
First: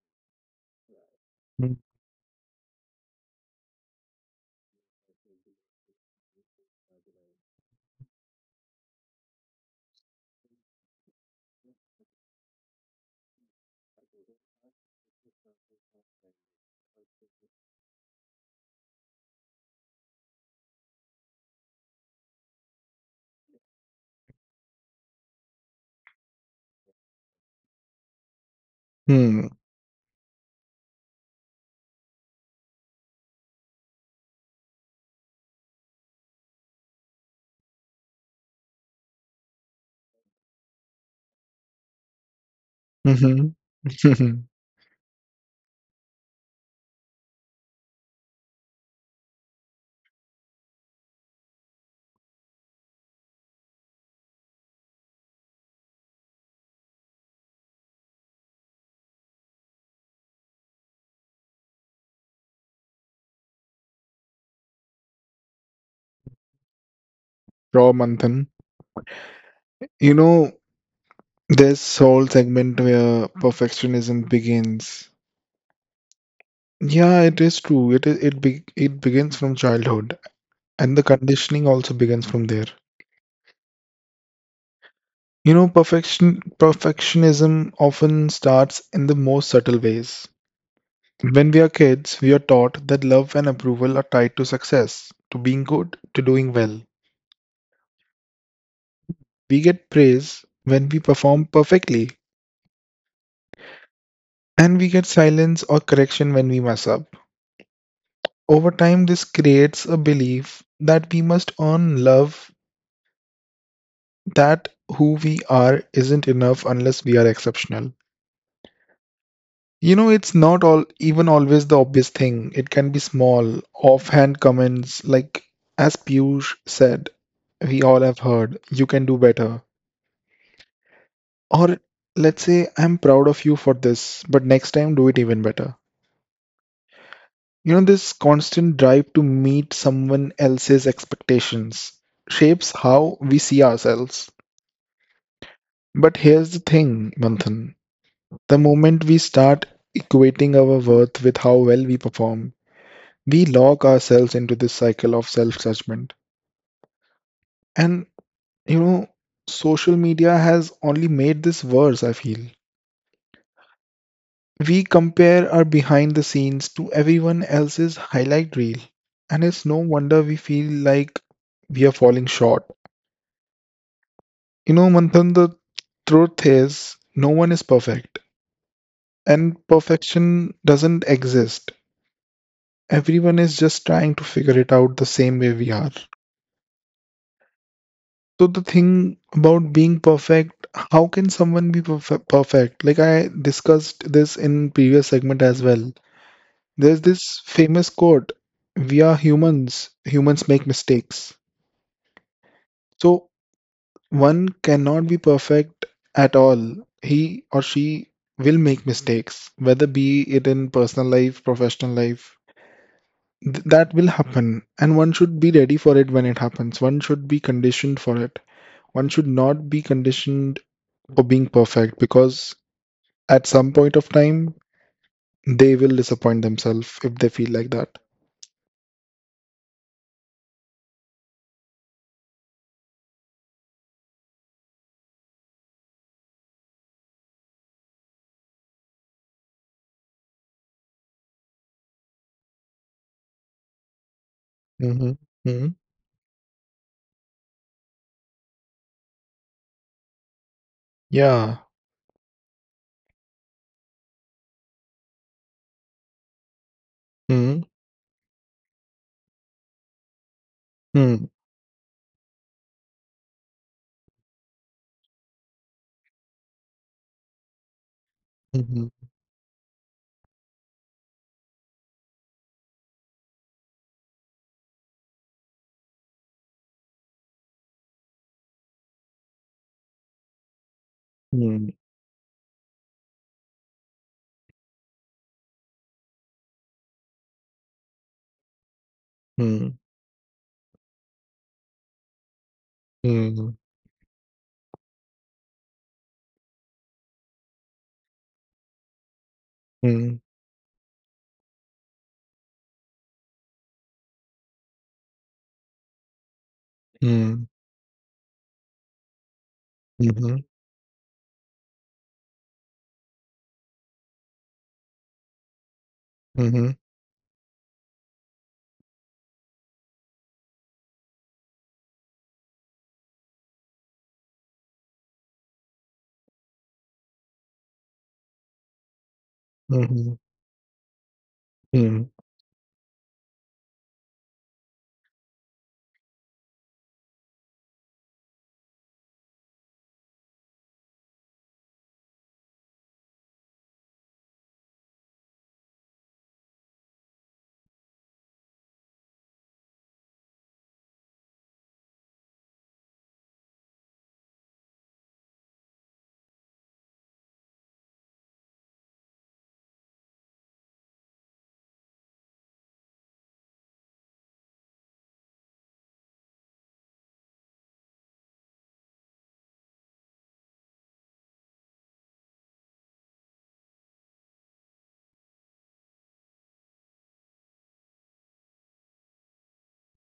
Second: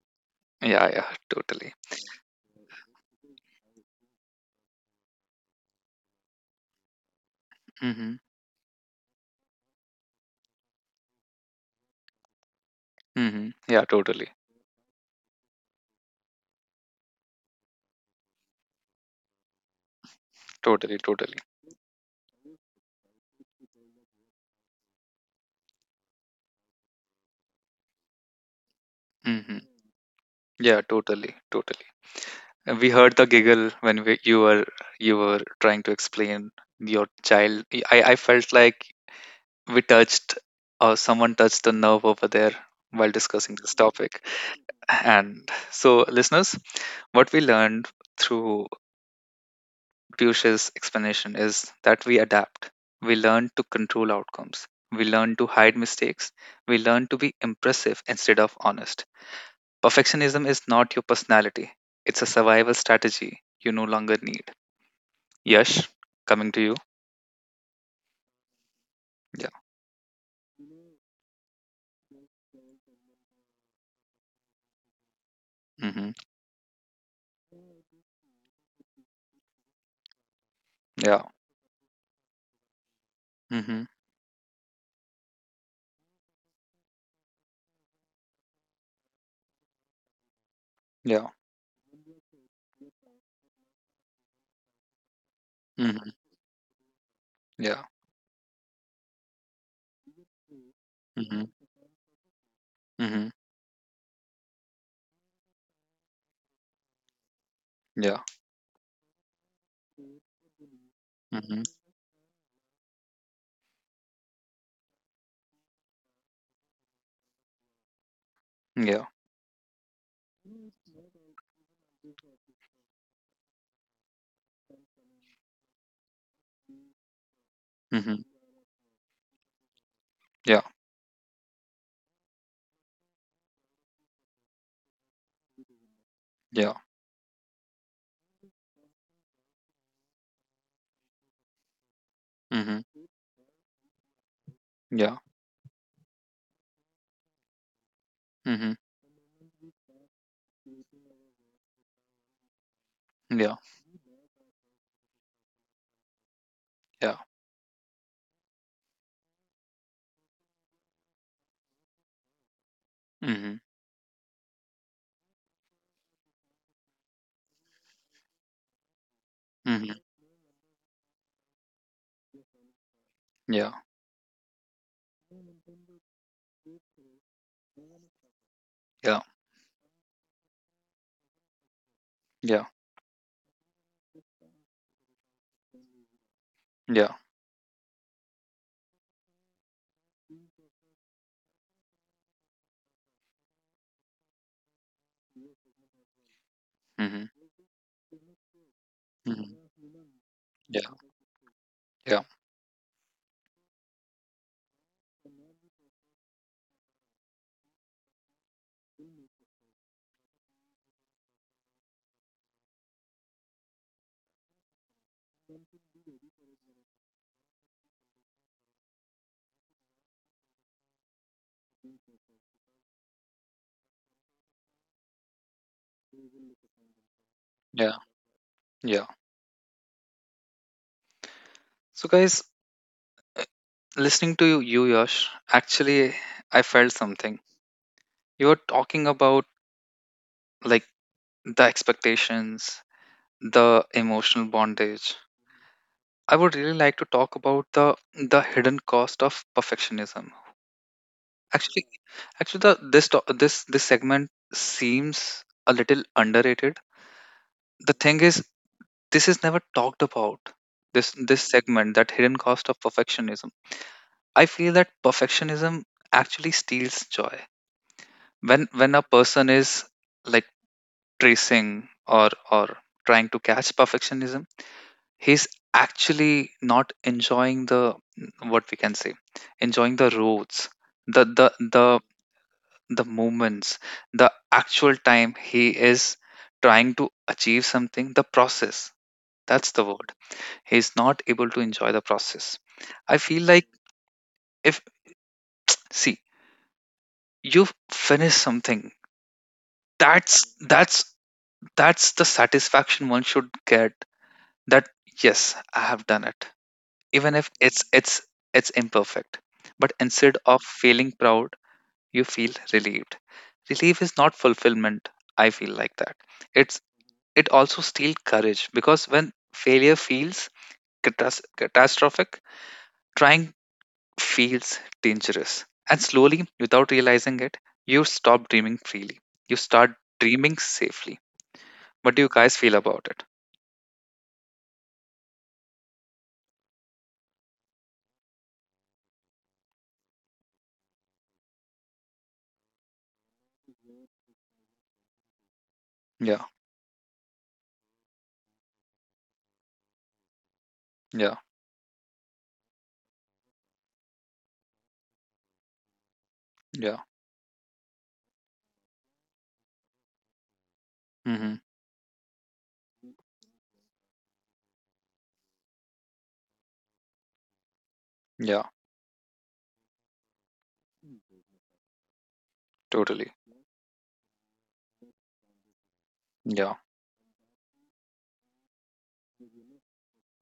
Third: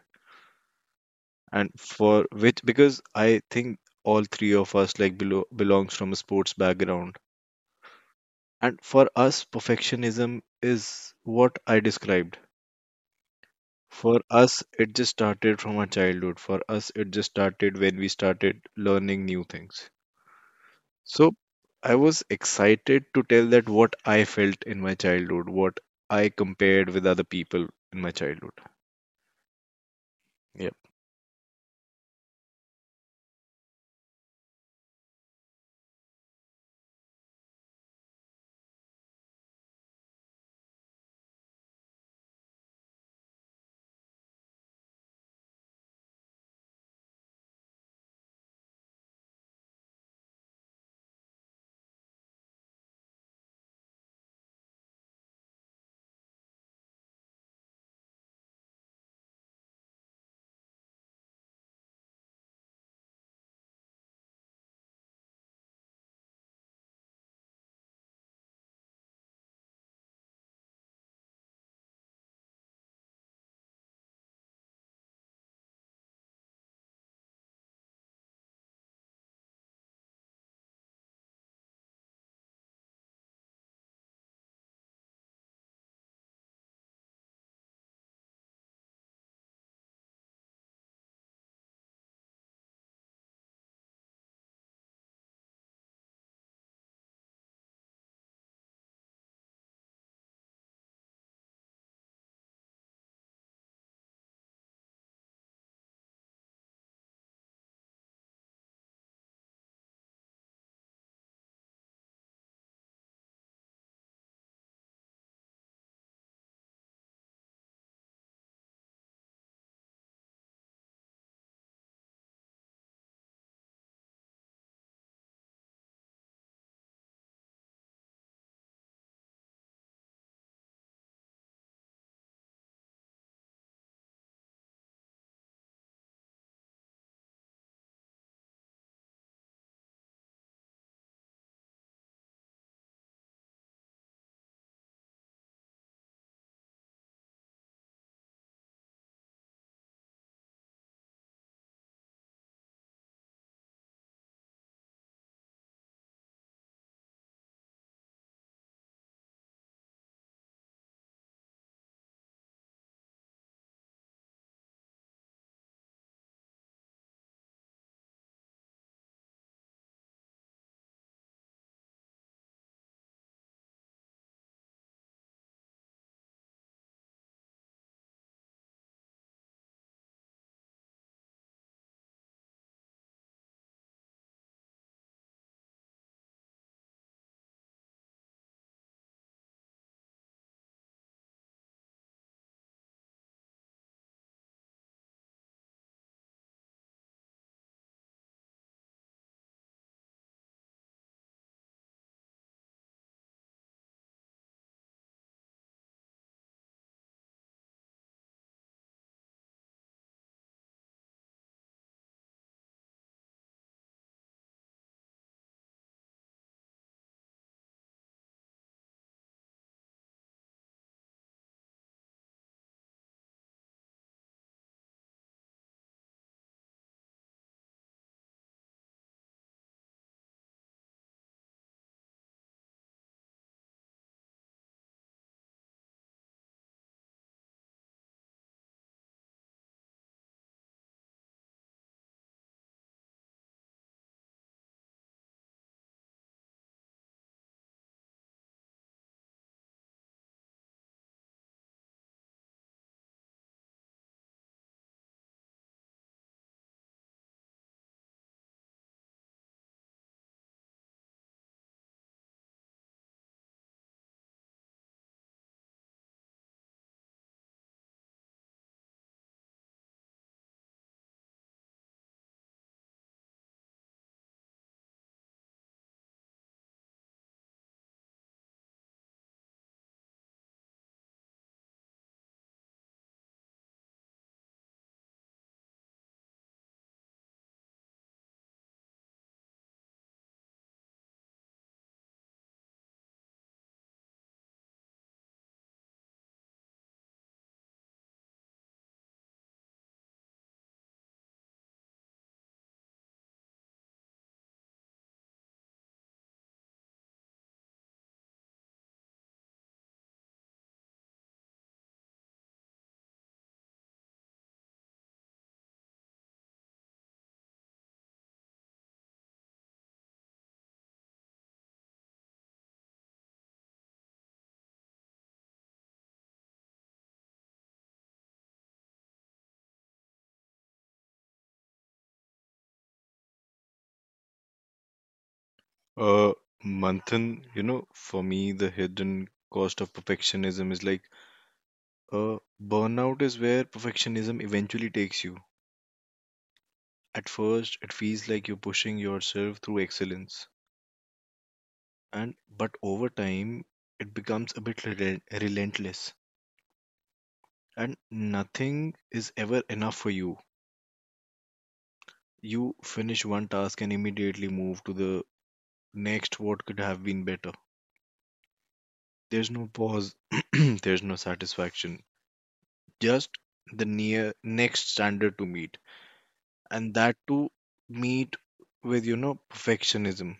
Speaker 1: Yeah. Yeah.
Speaker 3: And
Speaker 1: Totally.
Speaker 2: Mhm,
Speaker 3: for which, because I think all three of us, like, below belongs from a sports background.
Speaker 1: Mhm.
Speaker 3: And for us, perfectionism is what I described.
Speaker 1: Mhm. Yeah.
Speaker 3: For
Speaker 1: Totally.
Speaker 3: us, it just started from our childhood. For us, it just started when we started learning new things.
Speaker 1: Totally. Totally.
Speaker 3: So I was excited to tell that what I felt in my childhood, what I compared with other people in my childhood.
Speaker 2: mhm,
Speaker 1: Mhm.
Speaker 3: Yeah.
Speaker 1: Yeah. Totally. Totally. And we heard the giggle when you were trying to explain your child. I felt like we touched, or someone touched the nerve over there while discussing
Speaker 2: mhm.
Speaker 1: this topic. And so, listeners, what we learned through Piyush's explanation is that we adapt. We learn to control outcomes. We learn to hide mistakes. We learn to be impressive instead of honest. Perfectionism is not your personality, it's a survival strategy you no longer need. Yes, coming to you.
Speaker 2: Raw Manthan.
Speaker 1: Yeah.
Speaker 2: You know, this whole segment where perfectionism begins.
Speaker 1: Mm-hmm.
Speaker 2: Yeah, it is true. It is it be, it begins from childhood, and the
Speaker 1: Yeah.
Speaker 2: conditioning also begins from there.
Speaker 1: Mm-hmm.
Speaker 2: You know, perfectionism often starts in the most subtle ways.
Speaker 1: Yeah.
Speaker 2: When we are kids, we are taught that love and approval are tied to success, to being good,
Speaker 1: Mm-hmm.
Speaker 2: to doing well.
Speaker 1: Yeah.
Speaker 2: We get praise when we
Speaker 1: Mm-hmm.
Speaker 2: perform perfectly,
Speaker 1: Mm-hmm.
Speaker 2: and we get silence or correction when we mess up.
Speaker 1: Yeah.
Speaker 2: Over time, this creates a belief that we must
Speaker 1: Mm-hmm.
Speaker 2: earn love, that who we are isn't enough unless we are exceptional.
Speaker 1: Yeah.
Speaker 2: You know, it's not all even always the obvious thing. It can be small, offhand comments like, as Piyush said, we all
Speaker 1: Mm-hmm.
Speaker 2: have heard, you can do better.
Speaker 1: Yeah.
Speaker 2: Or let's say, I'm proud of you for this, but next time do it even better.
Speaker 1: Yeah.
Speaker 2: You know, this constant drive to meet someone else's expectations
Speaker 1: Mm-hmm.
Speaker 2: shapes how we see ourselves.
Speaker 1: Yeah.
Speaker 2: But here's the thing, Manthan.
Speaker 1: Mm-hmm.
Speaker 2: The moment we start equating our worth with how well we perform,
Speaker 1: Yeah.
Speaker 2: we lock ourselves into this cycle of self-judgment.
Speaker 1: Yeah.
Speaker 2: And, you know, social media has only made this worse, I feel.
Speaker 1: Mm-hmm.
Speaker 2: We compare our behind the scenes to everyone else's highlight reel. And it's
Speaker 1: Mm-hmm.
Speaker 2: no wonder we feel like we are falling short.
Speaker 1: Yeah.
Speaker 2: You know, Manthan, the truth is, no one is perfect,
Speaker 1: Yeah.
Speaker 2: and perfection doesn't exist.
Speaker 1: Yeah.
Speaker 2: Everyone is just trying to figure it out the same way we are.
Speaker 1: Yeah.
Speaker 2: So the thing about being perfect, how can someone be perfect? Like I discussed this in previous segment as well.
Speaker 1: Mm-hmm.
Speaker 2: There's this famous quote, we are
Speaker 1: Mm-hmm.
Speaker 2: humans, humans
Speaker 1: Yeah.
Speaker 2: make mistakes.
Speaker 1: Yeah.
Speaker 2: So one cannot be perfect at all. He or she will make mistakes, whether be it in personal life, professional life, that will happen, and one should be ready for it when it happens. One should be conditioned for it. One should not be conditioned for being perfect because at some point of time, they will disappoint themselves if they feel
Speaker 1: Yeah.
Speaker 2: like that.
Speaker 1: Yeah. So guys, uh, listening to you, Yash, actually I felt something. You were talking about, like, the expectations, the emotional bondage.
Speaker 2: Hmm.
Speaker 1: I would really like to talk about the hidden cost of perfectionism. Actually,
Speaker 2: Ja.
Speaker 1: actually, the this to- this this segment seems a little underrated.
Speaker 2: Mhm.
Speaker 1: The thing is, this is never talked about. This
Speaker 2: Mhm.
Speaker 1: segment, that hidden cost of perfectionism. I feel that perfectionism actually steals joy. When a
Speaker 2: Mhm.
Speaker 1: person is, like, tracing, or trying to catch perfectionism, he's actually not enjoying the, what we can say, enjoying the roads, the the the
Speaker 2: Mhm.
Speaker 1: the moments, the actual time he is trying to achieve something, the process, that's the word, he's not able to enjoy the process, I feel like.
Speaker 2: Mhm.
Speaker 1: If, see, you've finished something,
Speaker 2: Mhm.
Speaker 1: that's that's the satisfaction one should get, that yes, I have done it, even if
Speaker 2: Mhm.
Speaker 1: it's imperfect, but instead of
Speaker 2: Mhm.
Speaker 1: feeling proud, you feel relieved. Relief is not fulfillment, I feel like that.
Speaker 2: Mhm.
Speaker 1: it's
Speaker 2: Mhm.
Speaker 1: it also steals courage, because when failure feels catastrophic, trying feels dangerous, and slowly, without realizing it, you stop dreaming freely, you start
Speaker 2: Mhm.
Speaker 1: dreaming safely. What do you
Speaker 2: Mhm.
Speaker 1: guys feel about it?
Speaker 3: Uh, Manthan, you know, for me, the hidden cost of perfectionism is like, uh, burnout is where perfectionism eventually takes you.
Speaker 1: Yeah.
Speaker 3: At first, it feels like you're pushing yourself through excellence,
Speaker 1: Yeah.
Speaker 3: and but over time, it becomes a bit relentless,
Speaker 1: Yeah.
Speaker 3: and nothing is ever enough for you.
Speaker 1: Mm-hmm.
Speaker 3: You finish one task and immediately move to the next, what could have been better.
Speaker 1: Yeah.
Speaker 3: There's no pause, there's no satisfaction,
Speaker 1: Totally.
Speaker 3: just the near next standard to meet.
Speaker 1: Yeah.
Speaker 3: And that to meet with, you know, perfectionism,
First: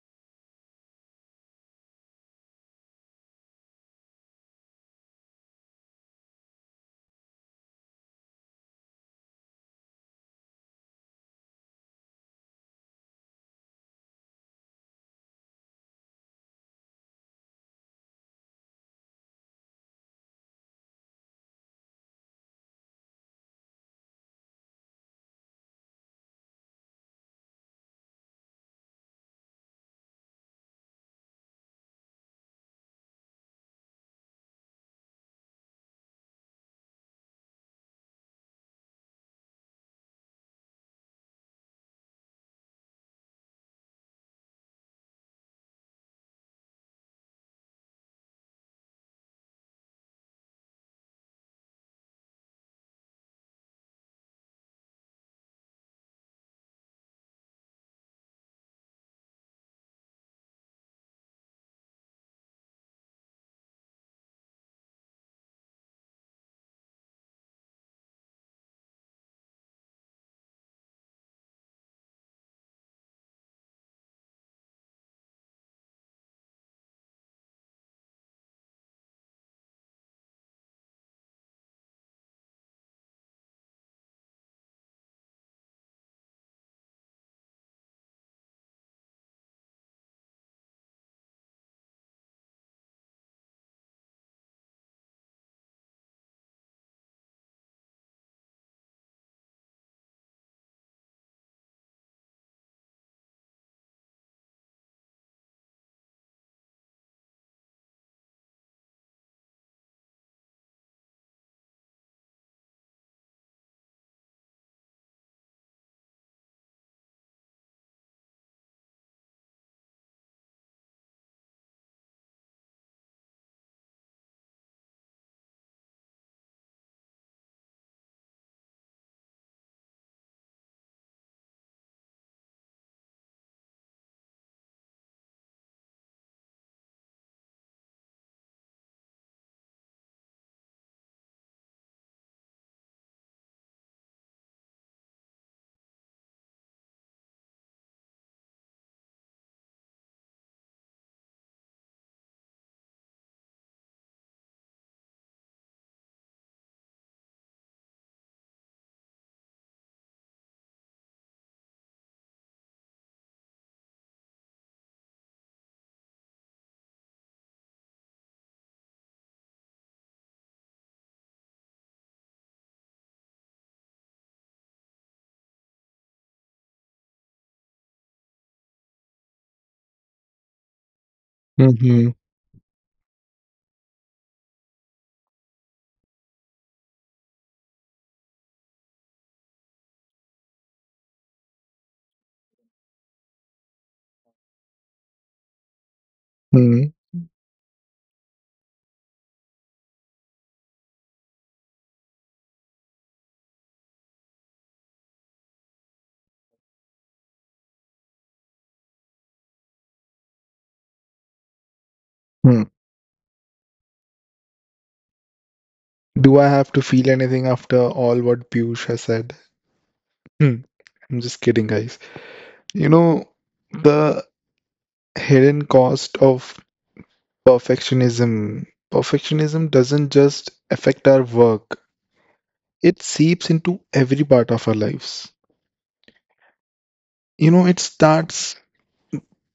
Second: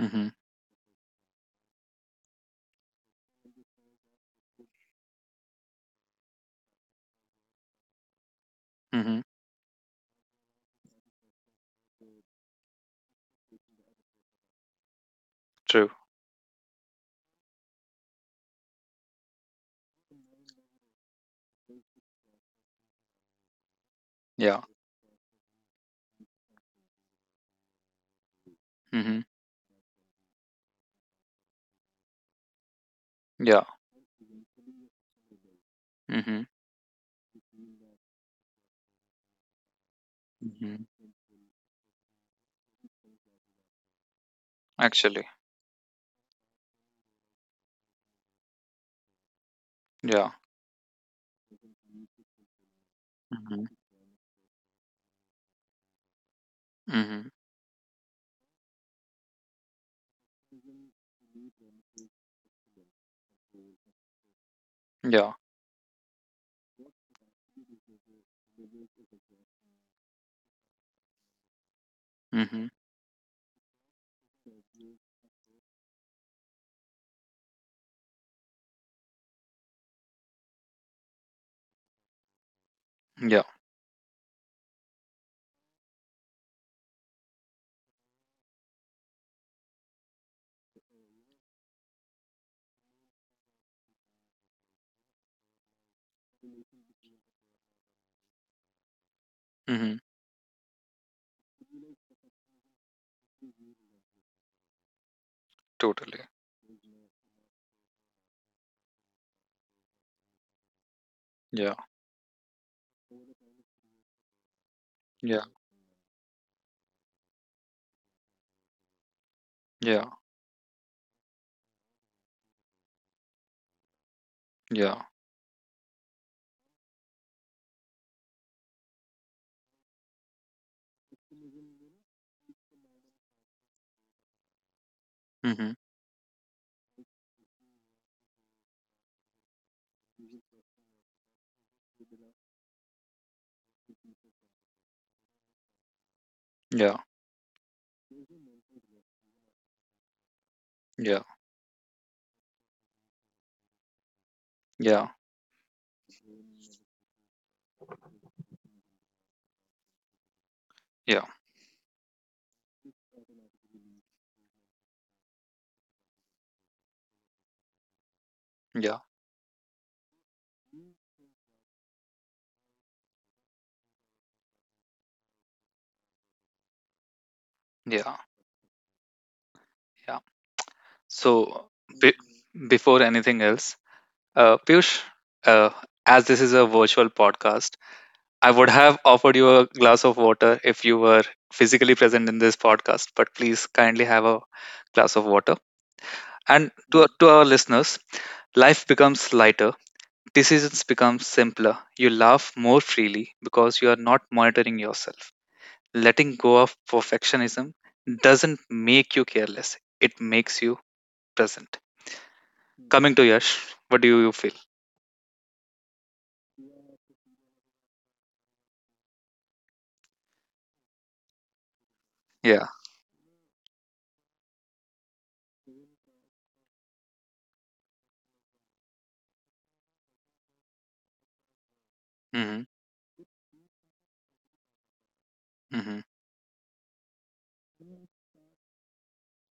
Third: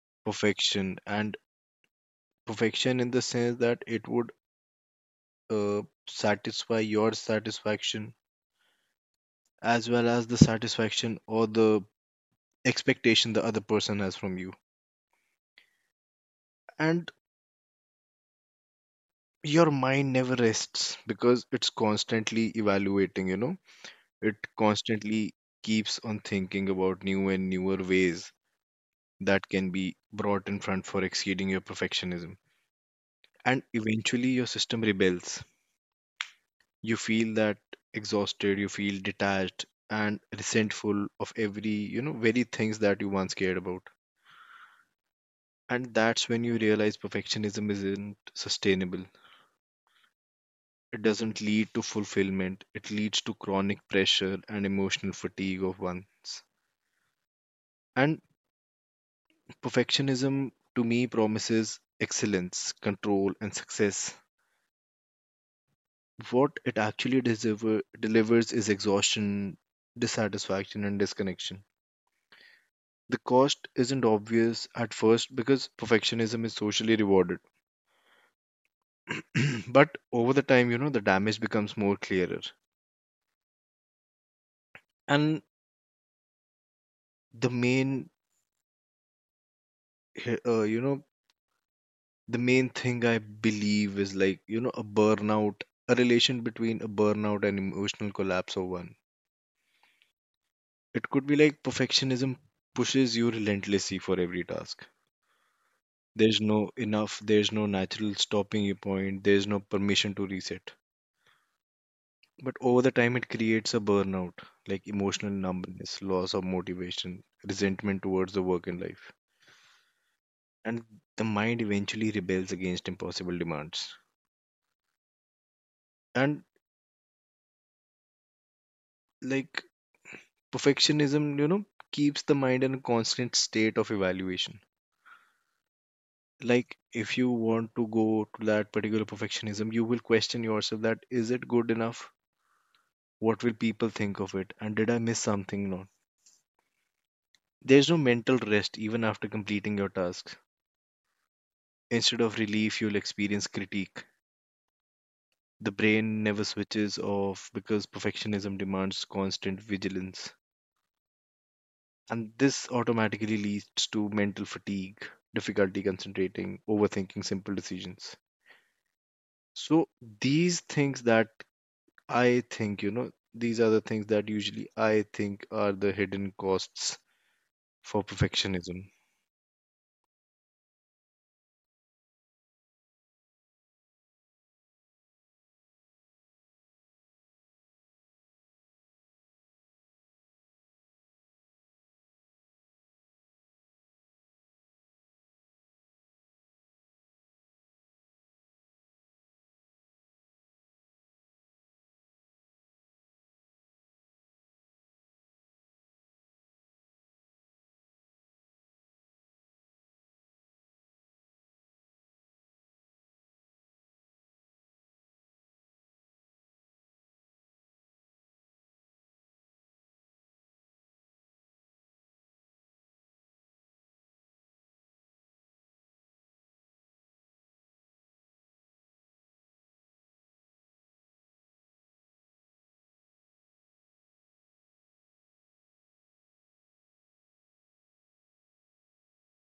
Speaker 1: Mm-hmm.
Speaker 3: perfection, and perfection in the sense that it would, uh, satisfy your satisfaction
Speaker 1: Mm-hmm.
Speaker 3: as well as the satisfaction or the expectation the other person has from you.
Speaker 1: True.
Speaker 3: And your mind never rests because it's constantly evaluating, you know, it
Speaker 1: Yeah.
Speaker 3: constantly keeps on thinking about new and newer ways
Speaker 1: Mhm.
Speaker 3: that can be brought in front for exceeding your perfectionism. And
Speaker 1: Yeah.
Speaker 3: eventually your system rebels,
Speaker 1: Mhm.
Speaker 3: you feel that exhausted, you feel detached and
Speaker 1: Mhm.
Speaker 3: resentful of every, you know, very things that you once cared about.
Speaker 1: Actually.
Speaker 3: And that's when you realize perfectionism isn't sustainable.
Speaker 1: Yeah.
Speaker 3: It doesn't lead to fulfillment, it leads to
Speaker 1: Mhm.
Speaker 3: chronic pressure and emotional fatigue of one's.
Speaker 1: Mhm.
Speaker 3: And perfectionism to me promises excellence, control, and success.
Speaker 1: Yeah.
Speaker 3: What it actually delivers is exhaustion, dissatisfaction, and disconnection.
Speaker 1: Mhm.
Speaker 3: The cost isn't obvious at first because perfectionism is socially rewarded. But over the time, you know, the damage becomes more clearer.
Speaker 1: Yeah.
Speaker 3: And the main, you know, the main thing I believe is like, you know, a burnout, a relation between a burnout and emotional collapse of one.
Speaker 1: Mhm.
Speaker 3: It could be like perfectionism pushes you relentlessly for every task.
Speaker 1: Totally.
Speaker 3: There's no enough, there's no natural stopping you point, there's no permission to reset.
Speaker 1: Yeah.
Speaker 3: But over the time, it creates a burnout, like emotional
Speaker 1: Yeah.
Speaker 3: numbness, loss of motivation, resentment towards the work and life.
Speaker 1: Yeah.
Speaker 3: And the mind eventually rebels against impossible demands.
Speaker 1: Yeah.
Speaker 3: And like perfectionism, you know, keeps the mind in a constant state of evaluation.
Speaker 1: Mhm.
Speaker 3: Like if you want to go to that particular perfectionism, you will question yourself that is it good enough? What will people think of it? And did I miss something? No.
Speaker 1: Yeah.
Speaker 3: There's no mental rest even after completing your tasks.
Speaker 1: Yeah.
Speaker 3: Instead of relief, you'll experience critique.
Speaker 1: Yeah.
Speaker 3: The brain never switches off because perfectionism demands constant vigilance.
Speaker 1: Yeah.
Speaker 3: And this automatically leads to mental fatigue, difficulty concentrating, overthinking simple decisions.
Speaker 1: Yeah.
Speaker 3: So these things that I think, you know, these are the things that usually I think are the hidden costs for
Speaker 1: Yeah.
Speaker 3: perfectionism.
Speaker 1: Yeah. So,
Speaker 2: Mhm.
Speaker 1: be- before anything else, Piyush, uh, as this is a virtual podcast, I would have offered you a glass of water if you were physically present in this podcast, but please kindly have a glass of water. And
Speaker 2: Mhm.
Speaker 1: to our listeners, life becomes lighter, decisions become simpler, you laugh more freely because you are not monitoring yourself. Letting go of perfectionism doesn't make you careless, it makes you present.
Speaker 2: Mhm.
Speaker 1: Coming to Yash, what do you feel?
Speaker 2: Do I have to feel anything after all what Piyush has said? Hmm. I'm just kidding, guys.
Speaker 1: Yeah.
Speaker 2: You know, the hidden cost of perfectionism. Perfectionism doesn't just affect our work,
Speaker 1: Mm-hmm.
Speaker 2: it seeps into every part of our lives.
Speaker 1: Mm-hmm.
Speaker 2: You know, it starts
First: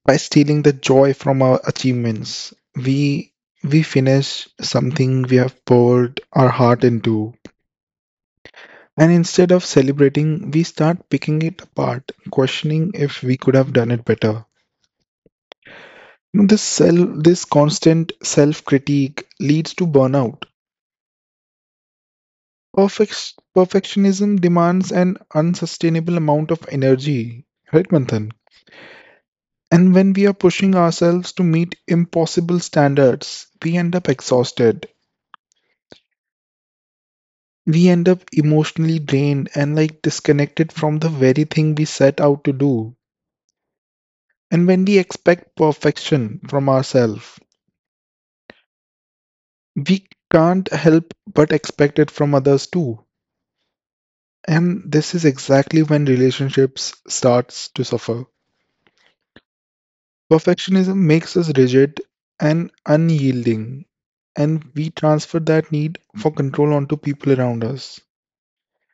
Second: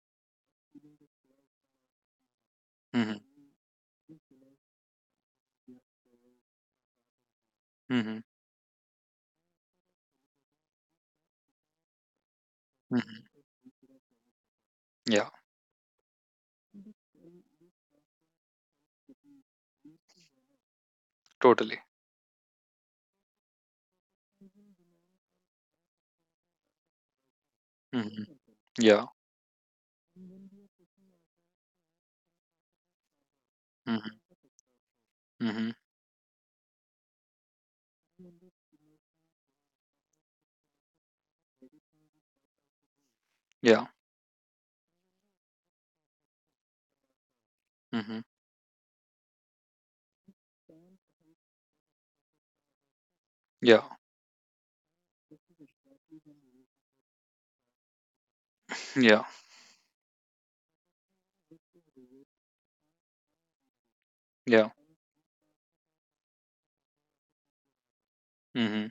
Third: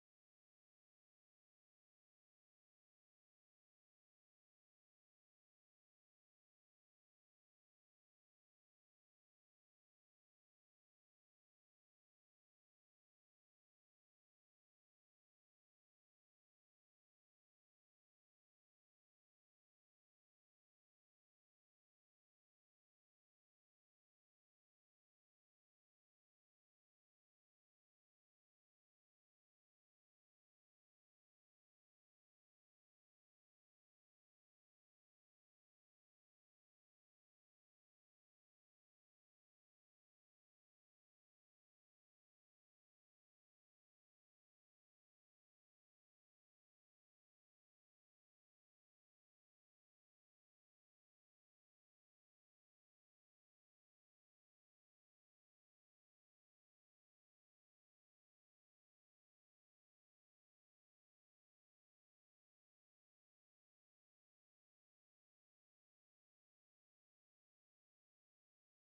Speaker 2: by stealing the joy from our achievements.
Speaker 1: Mm-hmm.
Speaker 2: We finish something we have poured our heart into.
Speaker 1: Mm-hmm.
Speaker 2: And instead of celebrating, we start picking it apart, questioning if
Speaker 1: Hmm.
Speaker 2: we could have done it better.
Speaker 1: Yeah,
Speaker 2: You know, this constant self-critique leads to burnout.
Speaker 1: totally.
Speaker 2: Perfectionism demands an unsustainable amount of energy, right,
Speaker 1: Mm-hmm.
Speaker 2: Manthan?
Speaker 1: Yeah.
Speaker 2: And when we are pushing ourselves to meet impossible standards, we end up
Speaker 1: Mm-hmm.
Speaker 2: exhausted.
Speaker 1: Mm-hmm.
Speaker 2: We end up emotionally drained and like disconnected from the very thing we set out to do.
Speaker 1: Yeah.
Speaker 2: And when we expect perfection from ourselves,
Speaker 1: Mm-hmm.
Speaker 2: we can't help but expect it from others too.
Speaker 1: Yeah.
Speaker 2: And this is exactly when relationships starts to suffer.
Speaker 1: Yeah.
Speaker 2: Perfectionism makes us rigid and unyielding, and
Speaker 1: Yeah.
Speaker 2: we transfer that need for control onto people around us.
Speaker 1: Mm-hmm.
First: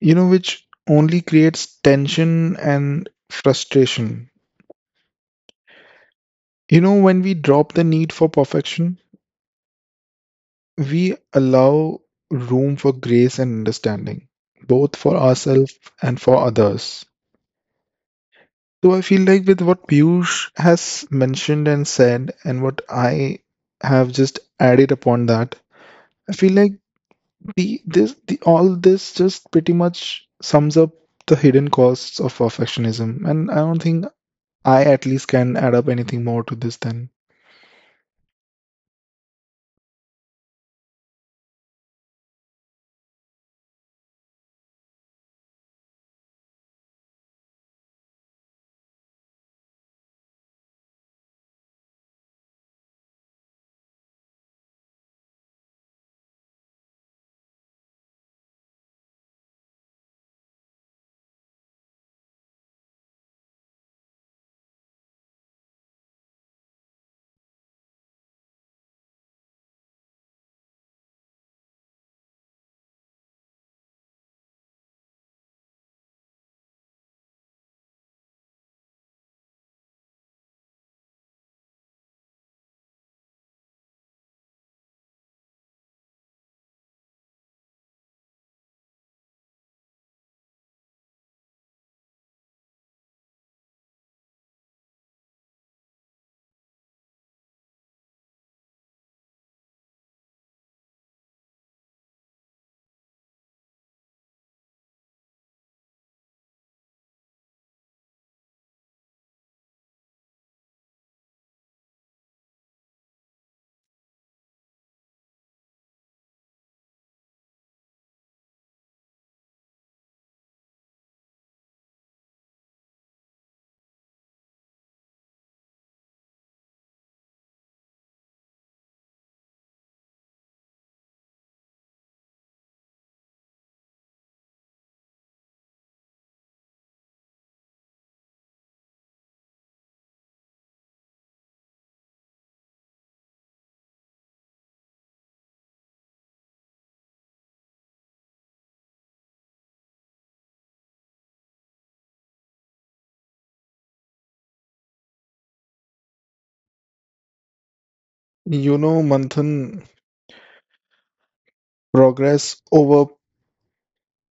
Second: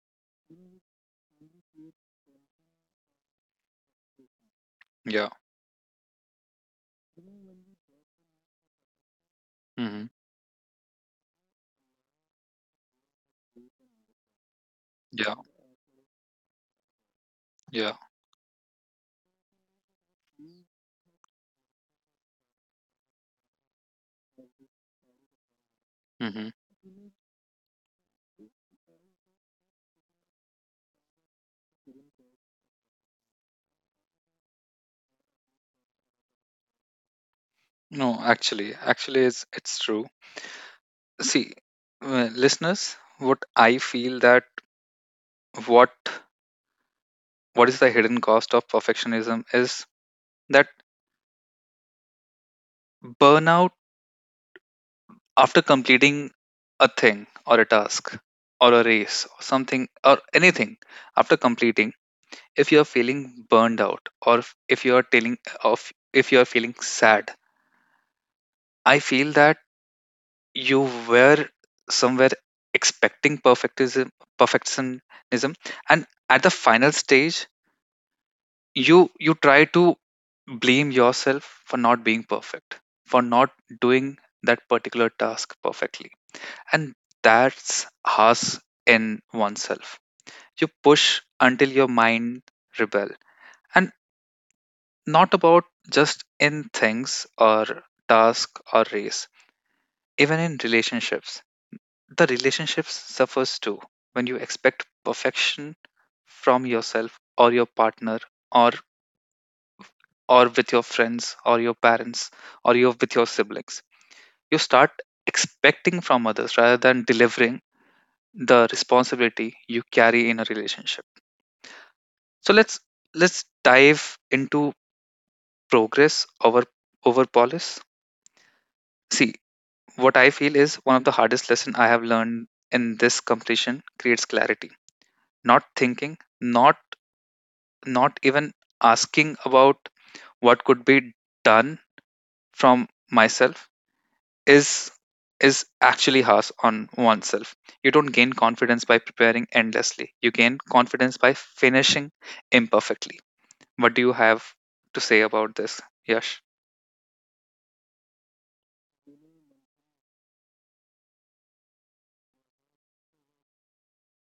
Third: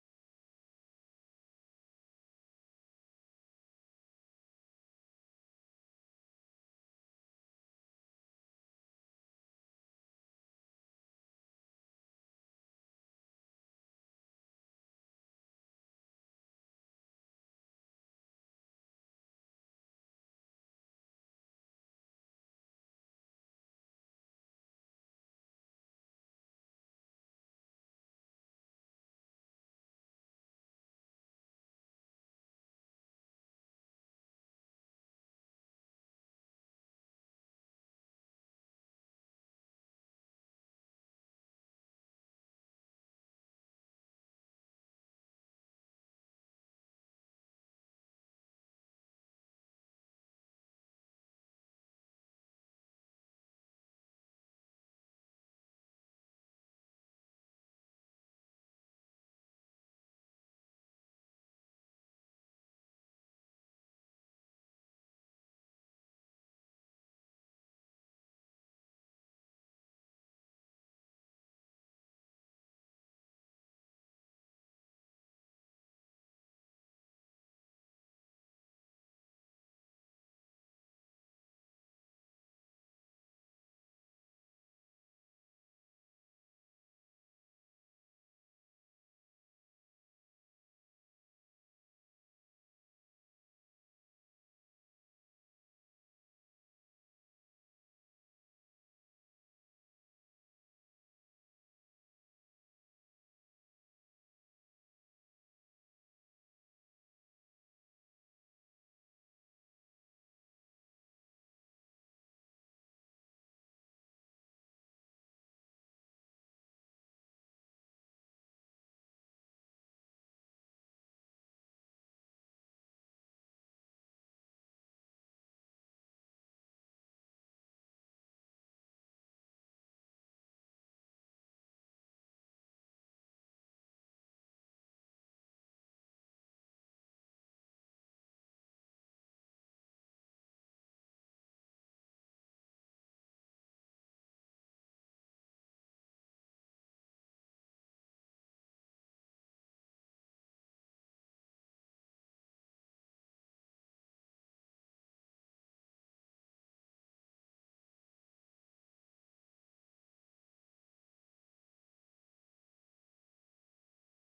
Speaker 2: You know, which only creates tension and frustration.
Speaker 1: Yeah.
Speaker 2: You know, when we drop the need for perfection,
Speaker 1: Mm-hmm.
Speaker 2: we allow room for grace and understanding, both for
Speaker 1: Yeah.
Speaker 2: ourselves and for others.
Speaker 1: Yeah.
Speaker 2: So I feel like with what Piyush has mentioned and said, and what I have just added upon that, I
Speaker 1: Mm-hmm.
Speaker 2: feel like the this the all this just pretty much sums up the hidden costs of perfectionism, and I don't think I at least can add up anything more to this. Then
Speaker 1: No, actually, it's true. See, listeners, what I feel, that what what is the hidden cost of perfectionism is that burnout. After completing a thing or a task or a race or something or anything, after completing, if you are feeling burned out, or if you are telling, of, if you are feeling sad, I feel that you were somewhere expecting perfectism, perfectionism, and at the final stage you try to blame yourself for not being perfect, for not doing that particular task perfectly, and that's harsh in oneself. You push until your mind rebel. And not about just in things or task or race, even in relationships, the relationships suffers too. When you expect perfection from yourself or your partner, or or with your friends or your parents or you with your siblings, you start expecting from others rather than delivering the responsibility you carry in a relationship. So let's dive into progress over over police. See, what I feel is one of the hardest lesson I have learned in this, completion creates clarity, not thinking, not not even asking about what could be done from myself, is is actually harsh on oneself. You don't gain confidence by preparing endlessly. You gain confidence by finishing imperfectly. What do you have to say about this, Yash?
Speaker 2: you know, Manthan, progress over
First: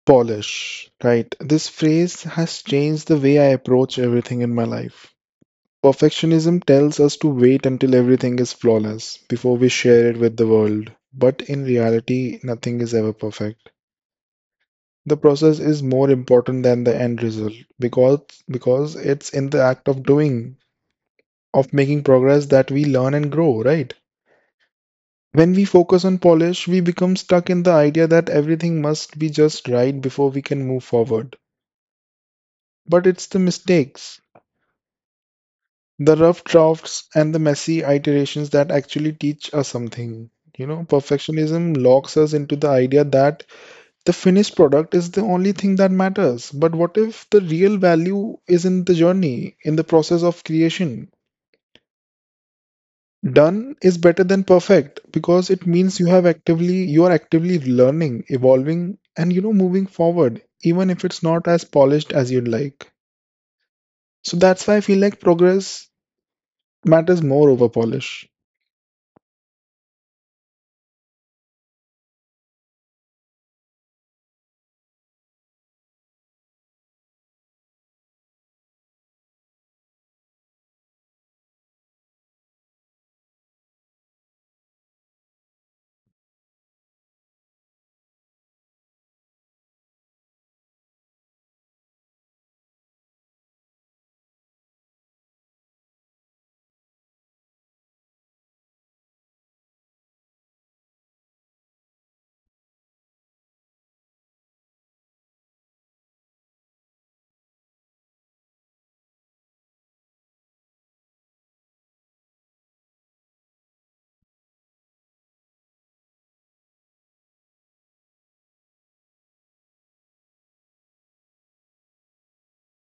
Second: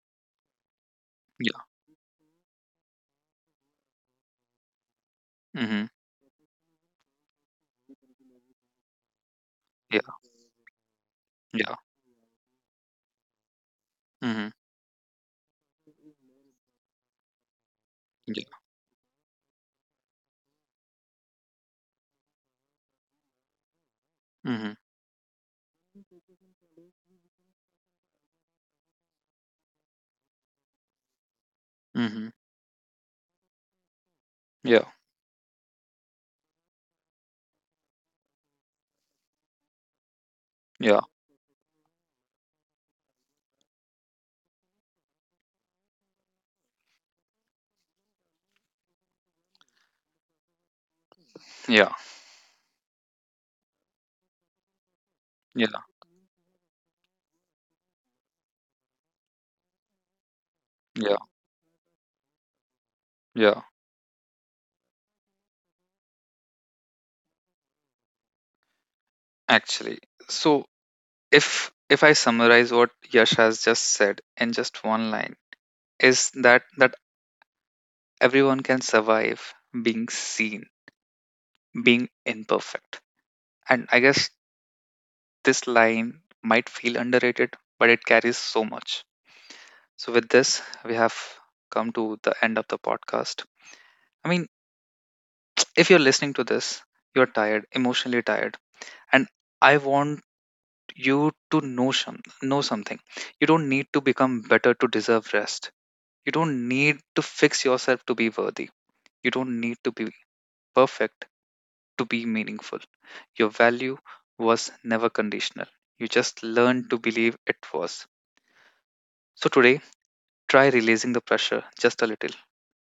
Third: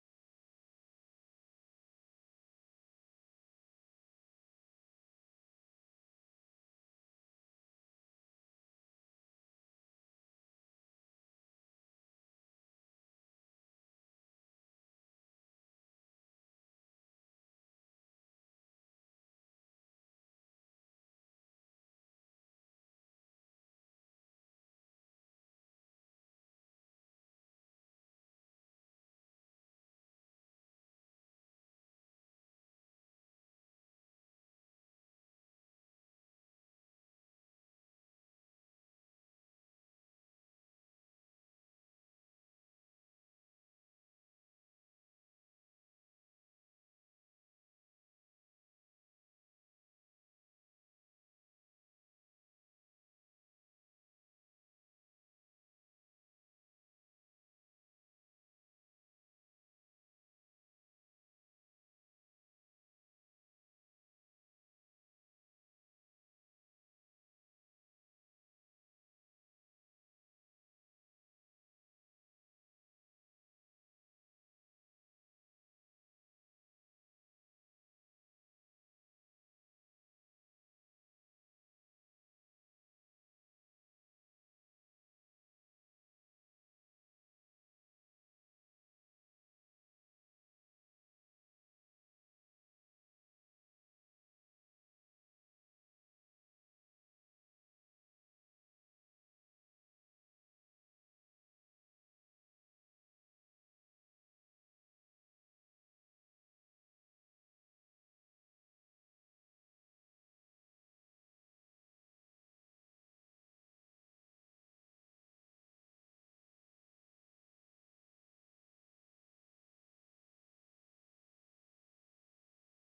Speaker 2: Polish, right?
Speaker 1: Yeah.
Speaker 2: This phrase has changed the way I approach everything in my life.
Speaker 1: Mhm.
Speaker 2: Perfectionism tells us to wait until everything is flawless before we
Speaker 1: Yeah.
Speaker 2: share it with the world, but in
Speaker 1: Yeah.
Speaker 2: reality, nothing is ever perfect.
Speaker 1: Mhm.
Speaker 2: The process is more important than the end result because
Speaker 1: Yeah.
Speaker 2: it's in the act of doing, of making progress that we learn and grow, right?
Speaker 1: Mhm.
Speaker 2: When we focus on polish, we become stuck in the idea that everything must be just right before we can move forward.
Speaker 1: Mhm.
Speaker 2: But it's the mistakes,
Speaker 1: Yeah.
Speaker 2: the rough drafts and the messy iterations that actually teach us something. You know,
Speaker 1: Yeah.
Speaker 2: perfectionism locks us into the idea that the finished product is the only thing that matters. But what if the real value is in the journey, in the process of creation?
Speaker 1: Yeah.
Speaker 2: Done is better than perfect because it
Speaker 1: Yeah.
Speaker 2: means you are actively learning, evolving, and you know moving forward, even if
Speaker 1: Yeah.
Speaker 2: it's not as polished as you'd like.
Speaker 1: Yeah.
Speaker 2: So that's why I feel like progress matters more over polish.
Speaker 1: Actually, so if I summarize what Yash has just said in just one line, is that everyone can survive being seen, being imperfect. And I guess this line might feel underrated, but it carries so much. So, with this, we have come to the end of the podcast. I mean, if you're listening to this, you're tired, emotionally tired. And I want you to know know something. You don't need to become better to deserve rest. You don't need to fix yourself to be worthy. You don't need to be perfect to be meaningful. Your value was never conditional. You just learned to believe it was. So today, try releasing the pressure just a little.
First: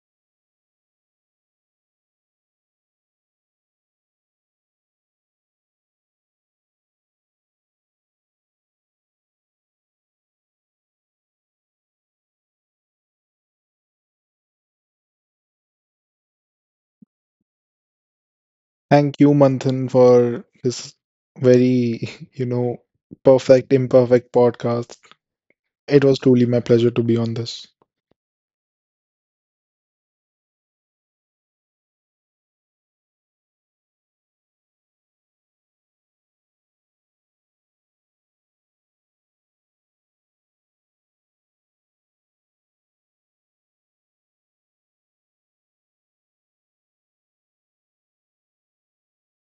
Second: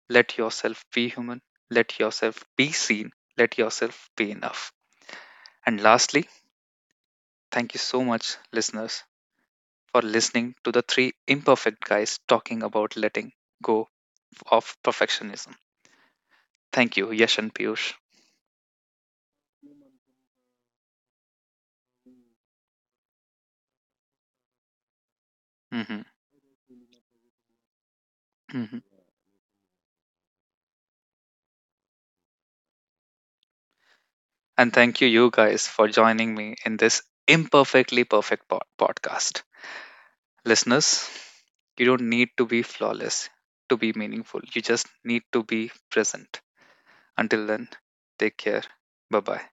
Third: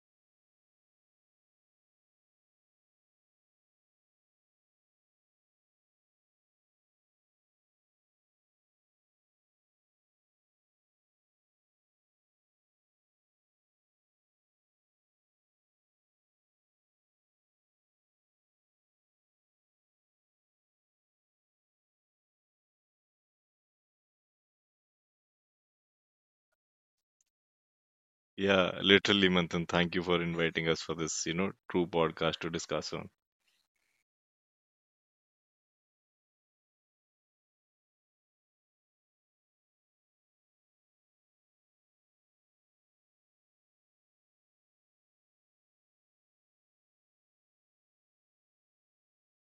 Speaker 1: Let yourself be human. Let yourself be seen. Let yourself be enough. And lastly, thank you so much, listeners, for listening to the three imperfect guys talking about letting go of perfectionism. Thank you, Yash and Piyush.
Speaker 2: Thank you, Manthan, for this very, you know, perfect, imperfect podcast. It
Speaker 1: Hmm.
Speaker 2: was truly my pleasure to be on this.
Speaker 3: Yeah,
Speaker 1: Hmm.
Speaker 3: literally, Manthan, thank you for inviting us for this, you know, true podcast to discuss on.
Speaker 1: And thank you, you guys, for joining me in this imperfectly perfect podcast. Listeners, you don't need to be flawless to be meaningful. You just need to be present. Until then, take care. Bye bye.